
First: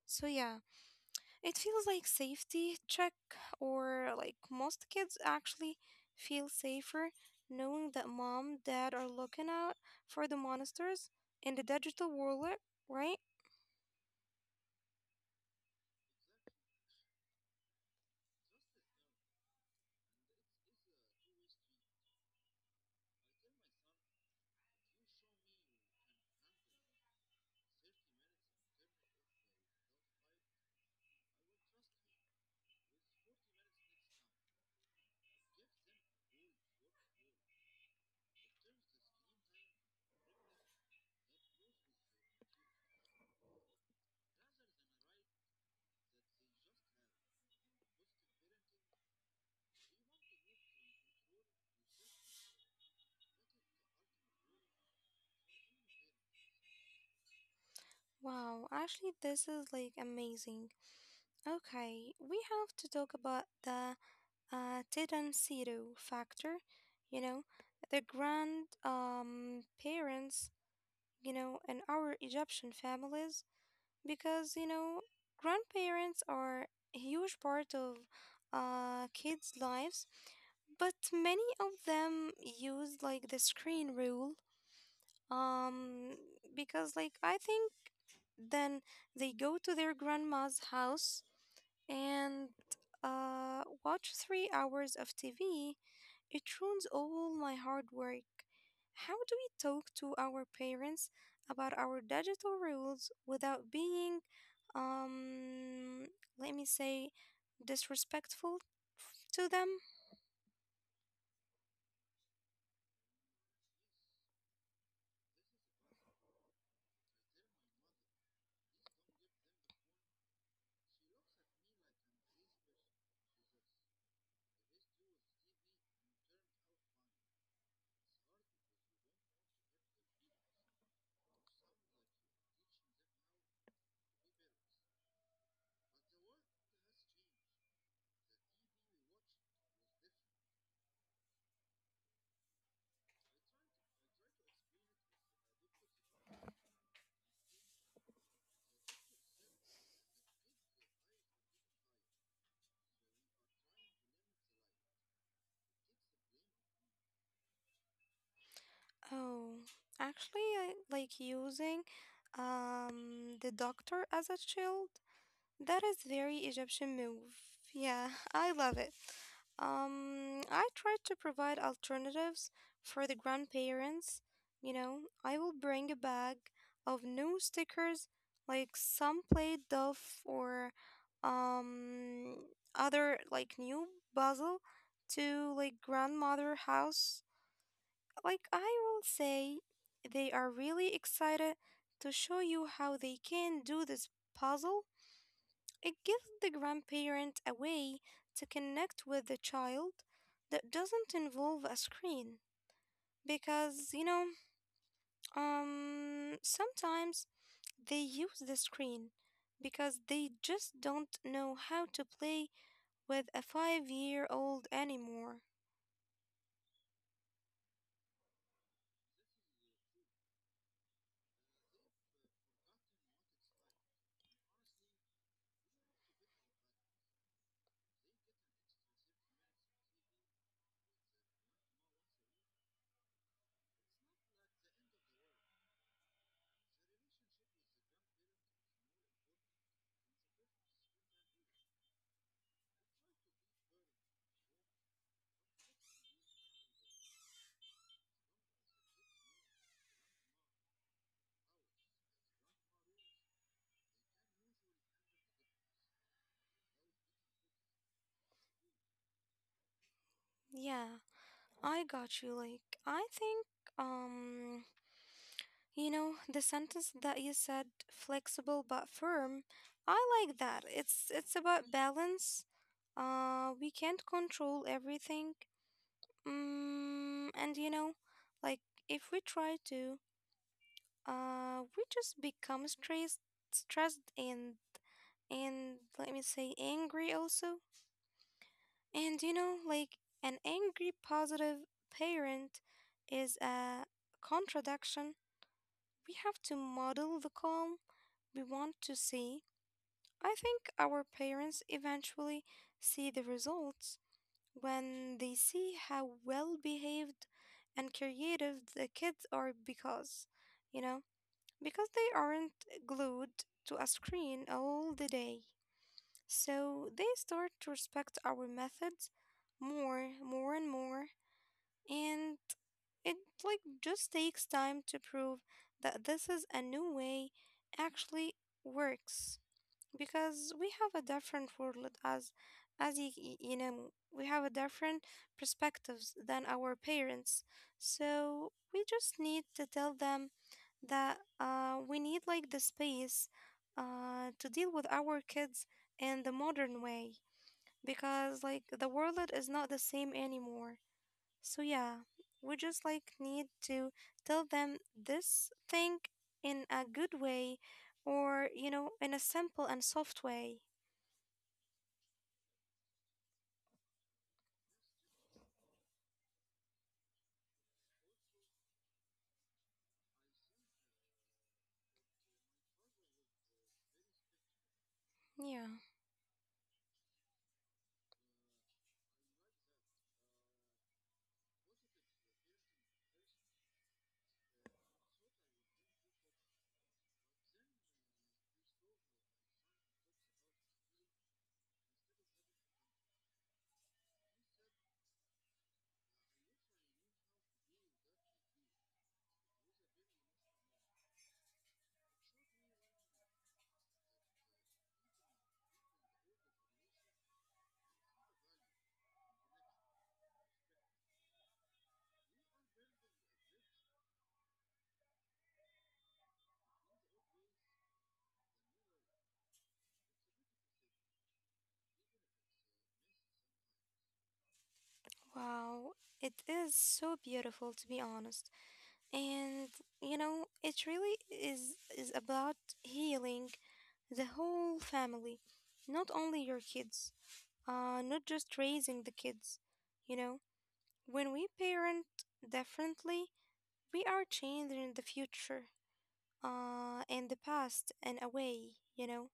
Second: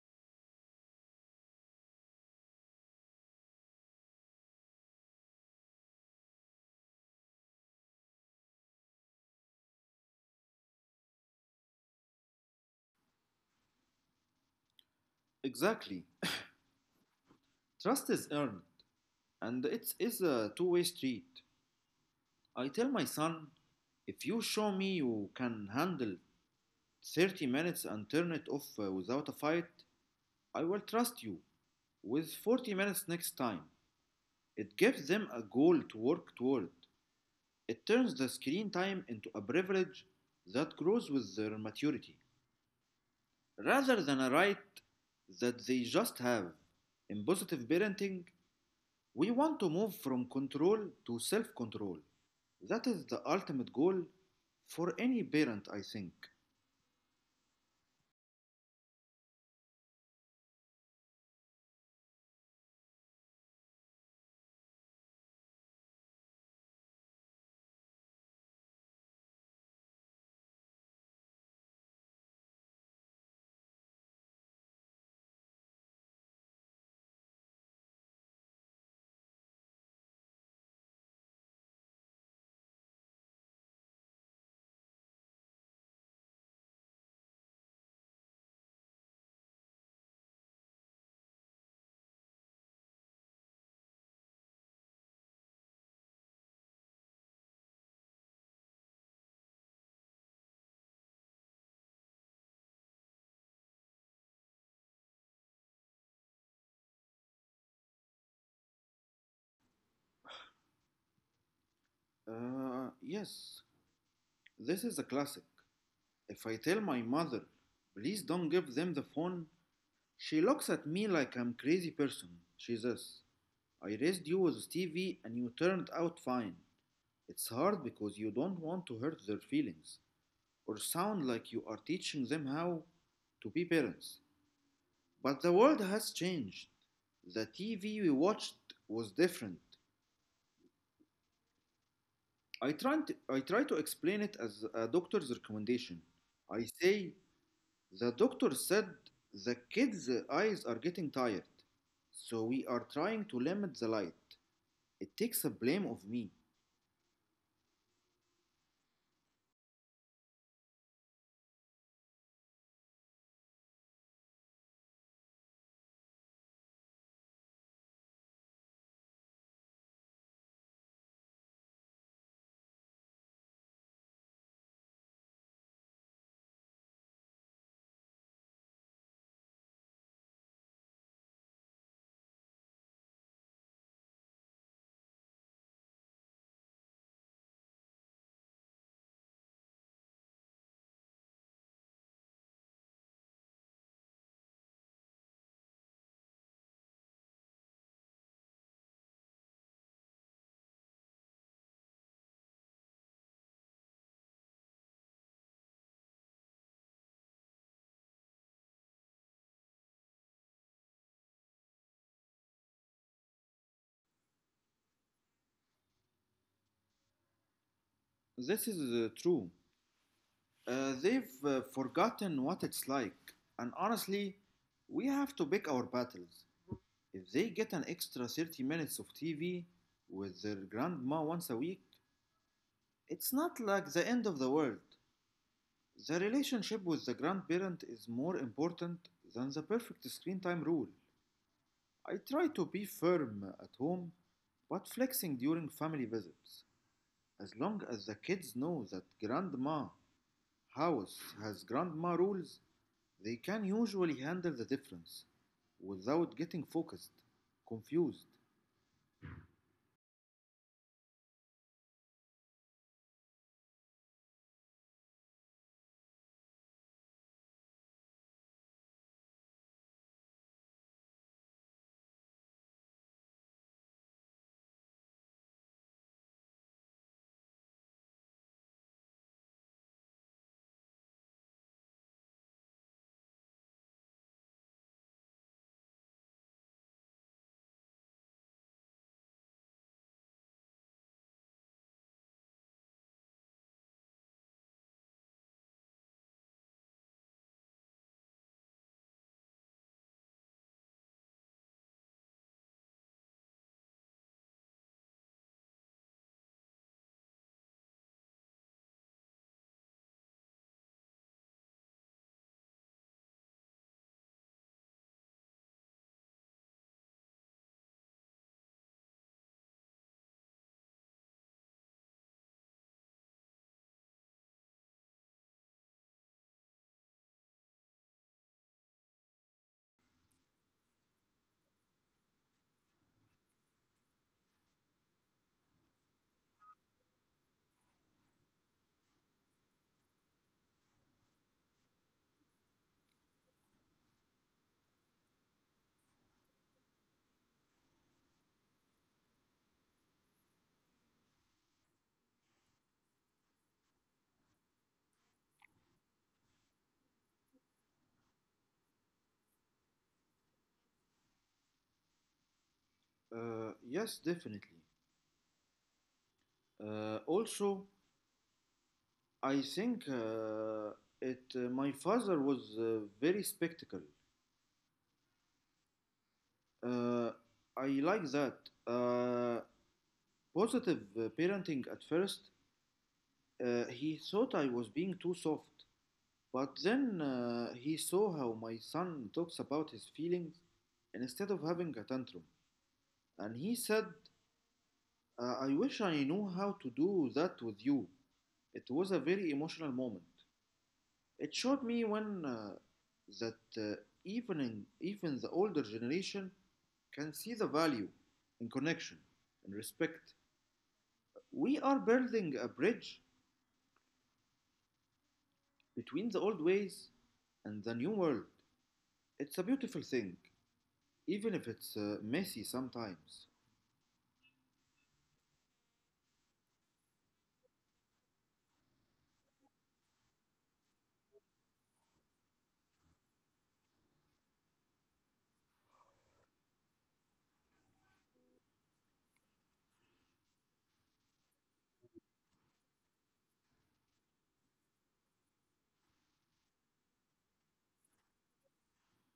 So, yeah, it feels like safety check, or like most kids actually feel safer knowing that mom, dad are looking out for the monsters in the digital wallet, right?
Exactly. Trust is earned, and it is a two-way street. I tell my son, if you show me you can handle 30 minutes and turn it off without a fight, I will trust you with 40 minutes next time. It gives them a goal to work toward. It turns the screen time into a privilege that grows with their maturity, rather than a right that they just have. In positive parenting, we want to move from control to self control. That is the ultimate goal for any parent, I think.
Wow, actually, this is like amazing. Okay, we have to talk about the Titan Zero factor, you know, the grand parents, you know, in our Egyptian families, because, you know, grandparents are a huge part of kids' lives, but many of them use like the screen rule, um, because, like, I think then they go to their grandma's house and watch 3 hours of TV. It ruins all my hard work. How do we talk to our parents about our digital rules without being, um, let me say, disrespectful to them?
Yes, this is a classic. If I tell my mother, please don't give them the phone, she looks at me like I'm a crazy person. She says, I raised you with Stevie and you turned out fine. It's hard because you don't want to hurt their feelings or sound like you are teaching them how to be parents. But the world has changed. The TV we watched was different. I try to explain it as a doctor's recommendation. I say, the doctor said the kids' eyes are getting tired, so we are trying to limit the light. It takes the blame of me.
Oh, actually, I like using the doctor as a shield. That is very Egyptian move. Yeah, I love it. I try to provide alternatives for the grandparents. You know, I will bring a bag of new stickers, like some play Dove or um other like new puzzle to like grandmother house. Like I will say, they are really excited to show you how they can do this puzzle. It gives the grandparent a way to connect with the child that doesn't involve a screen because sometimes they use the screen because they just don't know how to play with a 5-year-old anymore.
This is true. They've forgotten what it's like, and honestly, we have to pick our battles. If they get an extra 30 minutes of TV with their grandma once a week, it's not like the end of the world. The relationship with the grandparent is more important than the perfect screen time rule. I try to be firm at home, but flexing during family visits. As long as the kids know that grandma house has grandma rules, they can usually handle the difference without confused.
Yeah, I got you. Like I think um you know, the sentence that you said, flexible but firm, I like that. It's about balance. We can't control everything. Mm, and you know, like if we try to, we just become stressed, stressed and let me say angry also. And you know, like an angry positive parent is a contradiction. We have to model the calm we want to see. I think our parents eventually see the results when they see how well behaved and creative the kids are because, you know, because they aren't glued to a screen all the day. So they start to respect our methods more and more, and it like just takes time to prove that this is a new way actually works, because we have a different world as as, you know, we have a different perspectives than our parents, so we just need to tell them that we need like the space to deal with our kids in the modern way because like the world is not the same anymore. So yeah, we just like need to tell them this thing in a good way or you know in a simple and soft way.
Yes, definitely. Also, I think it. My father was very spectacle.
Yeah,
Uh, I like that. Uh, Positive parenting at first. He thought I was being too soft, but then he saw how my son talks about his feelings instead of having a tantrum, and he said, "I wish I knew how to do that with you." It was a very emotional moment. It showed me when that even even the older generation can see the value in connection and respect. We are building a bridge between the old ways and the new world. It's a beautiful thing, even if it's messy sometimes.
wow. It is so beautiful to be honest. And you know, it really is about healing the whole family, not only your kids. Not just raising the kids, you know. When we parent differently, we are changing the future, and the past in a way, you know.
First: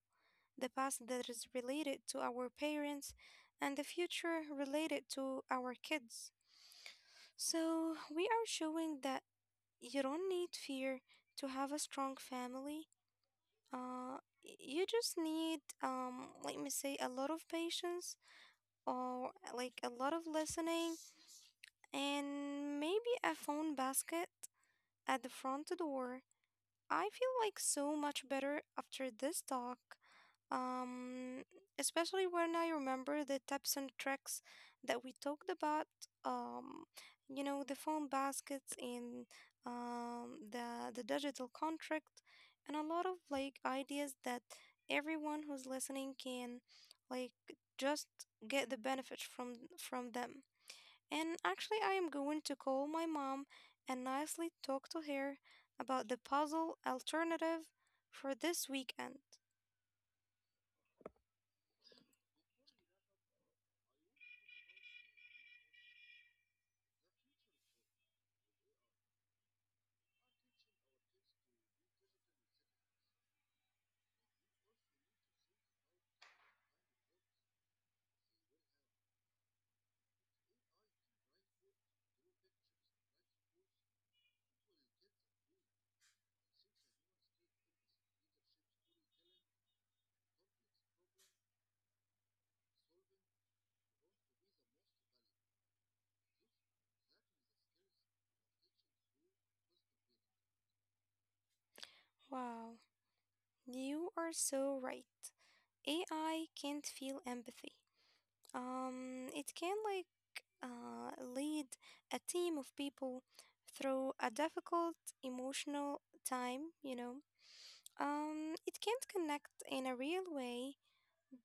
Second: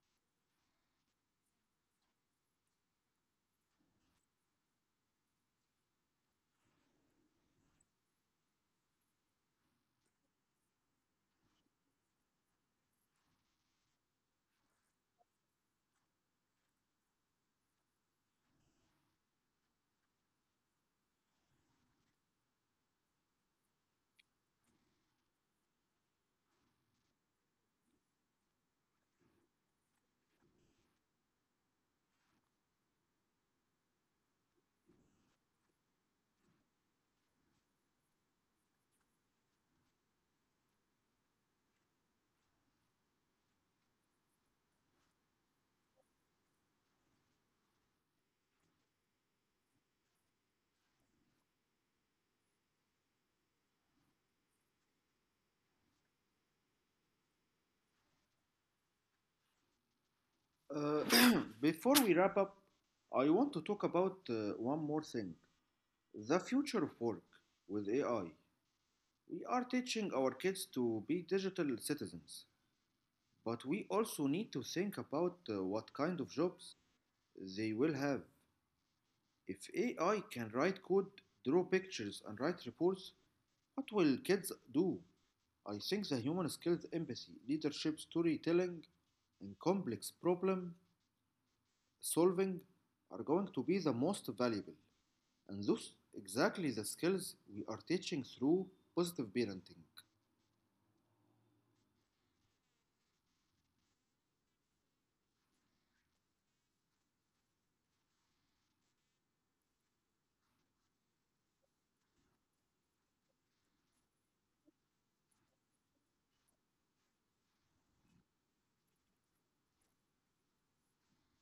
The past that is related to our parents and the future related to our kids. So, we are showing that you don't need fear to have a strong family. You just need, let me say, a lot of patience or like a lot of listening and maybe a phone basket at the front door. I feel like so much better after this talk. Um, Especially when I remember the tips and tricks that we talked about. Um, you know, the phone baskets and the digital contract, and a lot of like ideas that everyone who's listening can like just get the benefit from them. And actually, I am going to call my mom and nicely talk to her about the puzzle alternative for this weekend.
Uh, Before we wrap up, I want to talk about one more thing, the future of work with AI. We are teaching our kids to be digital citizens. But we also need to think about what kind of jobs they will have. If AI can write code, draw pictures, and write reports, what will kids do? I think the human skills, empathy, leadership, storytelling, and complex problem solving are going to be the most valuable. And those exactly the skills we are teaching through positive parenting.
Wow, you are so right. AI can't feel empathy. It can like lead a team of people through a difficult emotional time, you know. It can't connect in a real way.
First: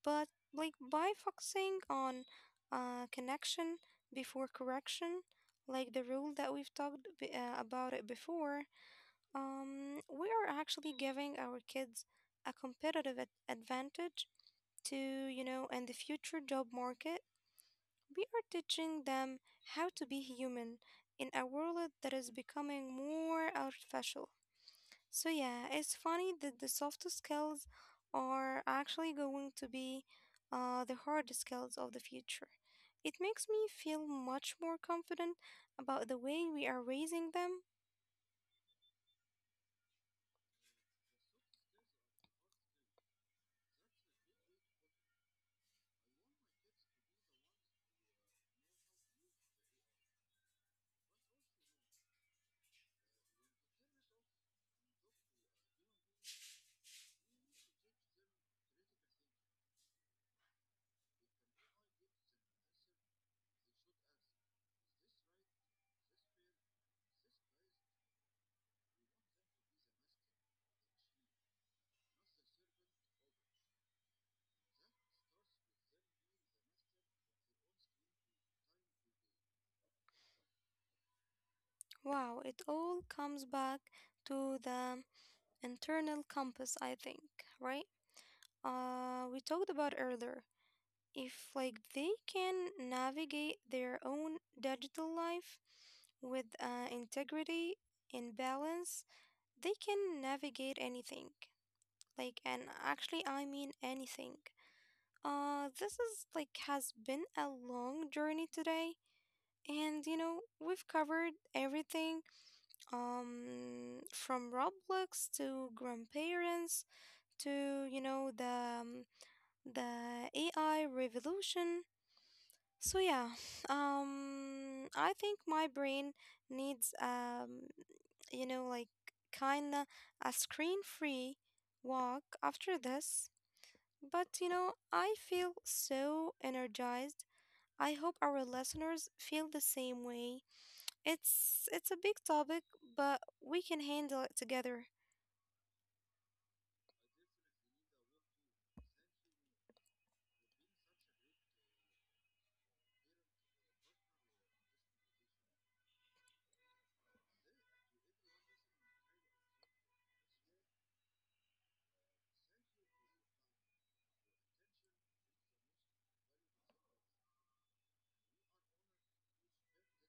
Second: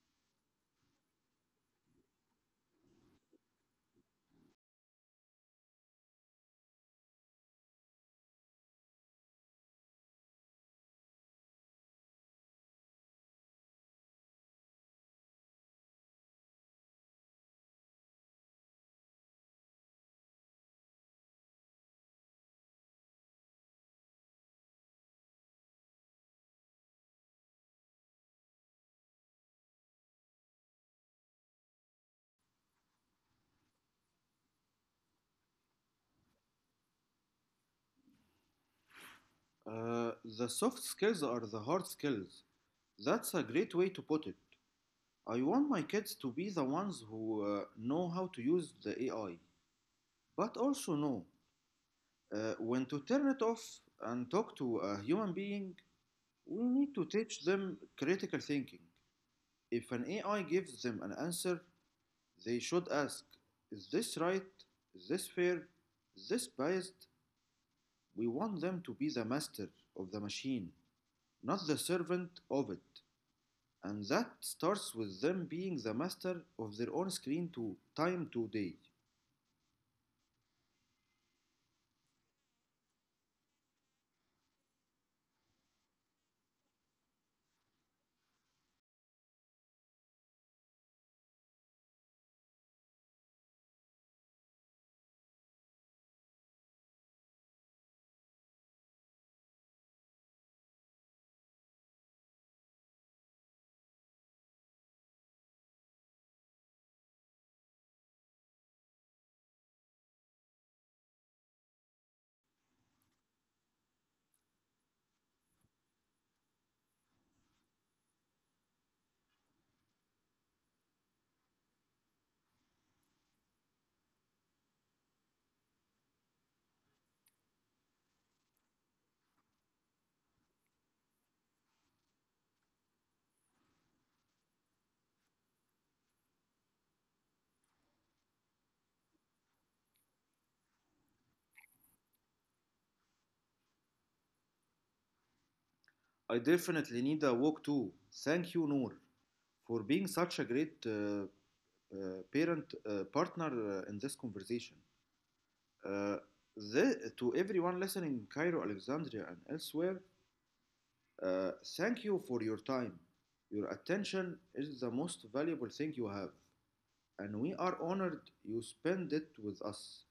But like by focusing on connection before correction, like the rule that we've talked about it before, we are actually giving our kids a competitive advantage to, you know, in the future job market. We are teaching them how to be human in a world that is becoming more artificial. So yeah, it's funny that the soft skills are actually going to be the hard skills of the future. It makes me feel much more confident about the way we are raising them.
Uh, the soft skills are the hard skills. That's a great way to put it. I want my kids to be the ones who know how to use the AI, but also know when to turn it off and talk to a human being. We need to teach them critical thinking. If an AI gives them an answer, they should ask, is this right? Is this fair? Is this biased? We want them to be the master of the machine, not the servant of it. And that starts with them being the master of their own screen to time today.
Wow, it all comes back to the internal compass, I think, right? We talked about earlier. If like they can navigate their own digital life with integrity and balance, they can navigate anything. Like, and actually, I mean anything. This is like has been a long journey today, and you know, we've covered everything from Roblox to grandparents to you know the AI revolution. So yeah, I think my brain needs you know, like kinda a screen-free walk after this. But you know, I feel so energized. I hope our listeners feel the same way. It's a big topic, but we can handle it together.
I definitely need a walk too. Thank you, Noor, for being such a great parent partner in this conversation. Uh, to everyone listening in Cairo, Alexandria, and elsewhere, uh, thank you for your time. Your attention is the most valuable thing you have, and we are honored you spend it with us.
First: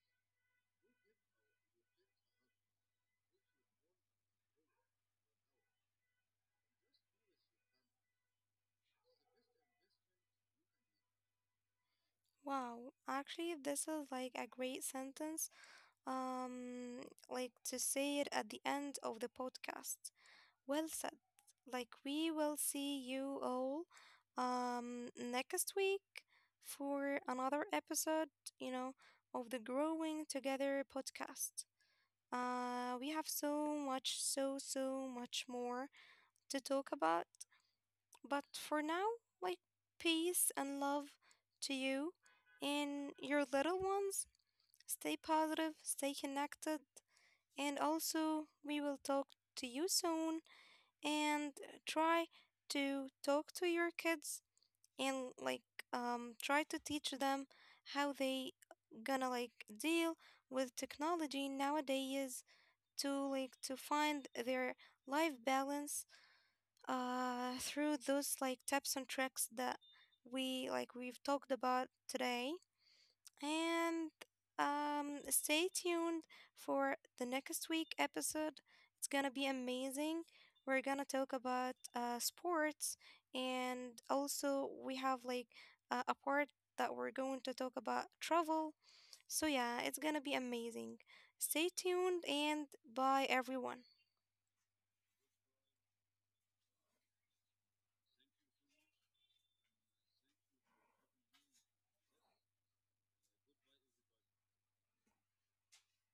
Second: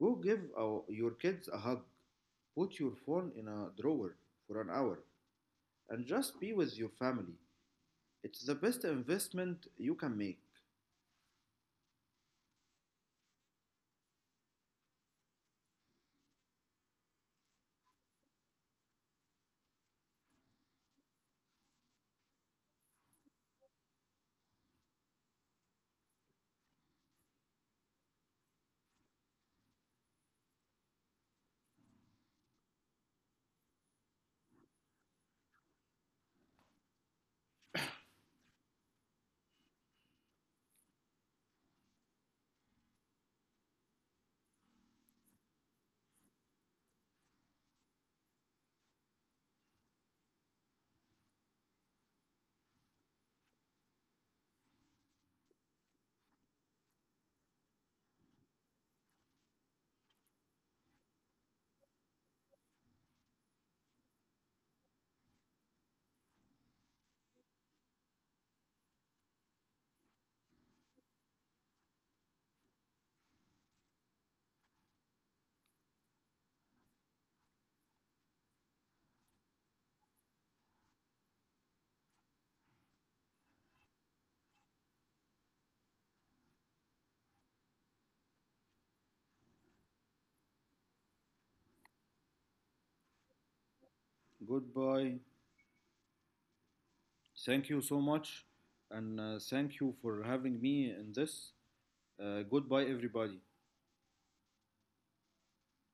Your kids a hug, put your phone in a drawer for an hour, and just be with your family. It's the best investment you can make.
Wow, actually, this is like a great sentence. Um, like to say it at the end of the podcast. Well said. Like we will see you all next week for another episode, you know, of the Growing Together podcast. We have so so much more to talk about, but for now, like peace and love to you and your little ones. Stay positive, stay connected, and also we will talk to you soon and try to talk to your kids and like try to teach them how they gonna like deal with technology nowadays to like to find their life balance through those like tips and tricks that we've talked about today and, stay tuned for the next week episode. It's gonna be amazing. We're gonna talk about sports, and also we have like a part that we're going to talk about travel. So yeah, it's gonna be amazing. Stay tuned and bye everyone.
Goodbye. Thank you so much. And thank you for having me in this. Goodbye, everybody.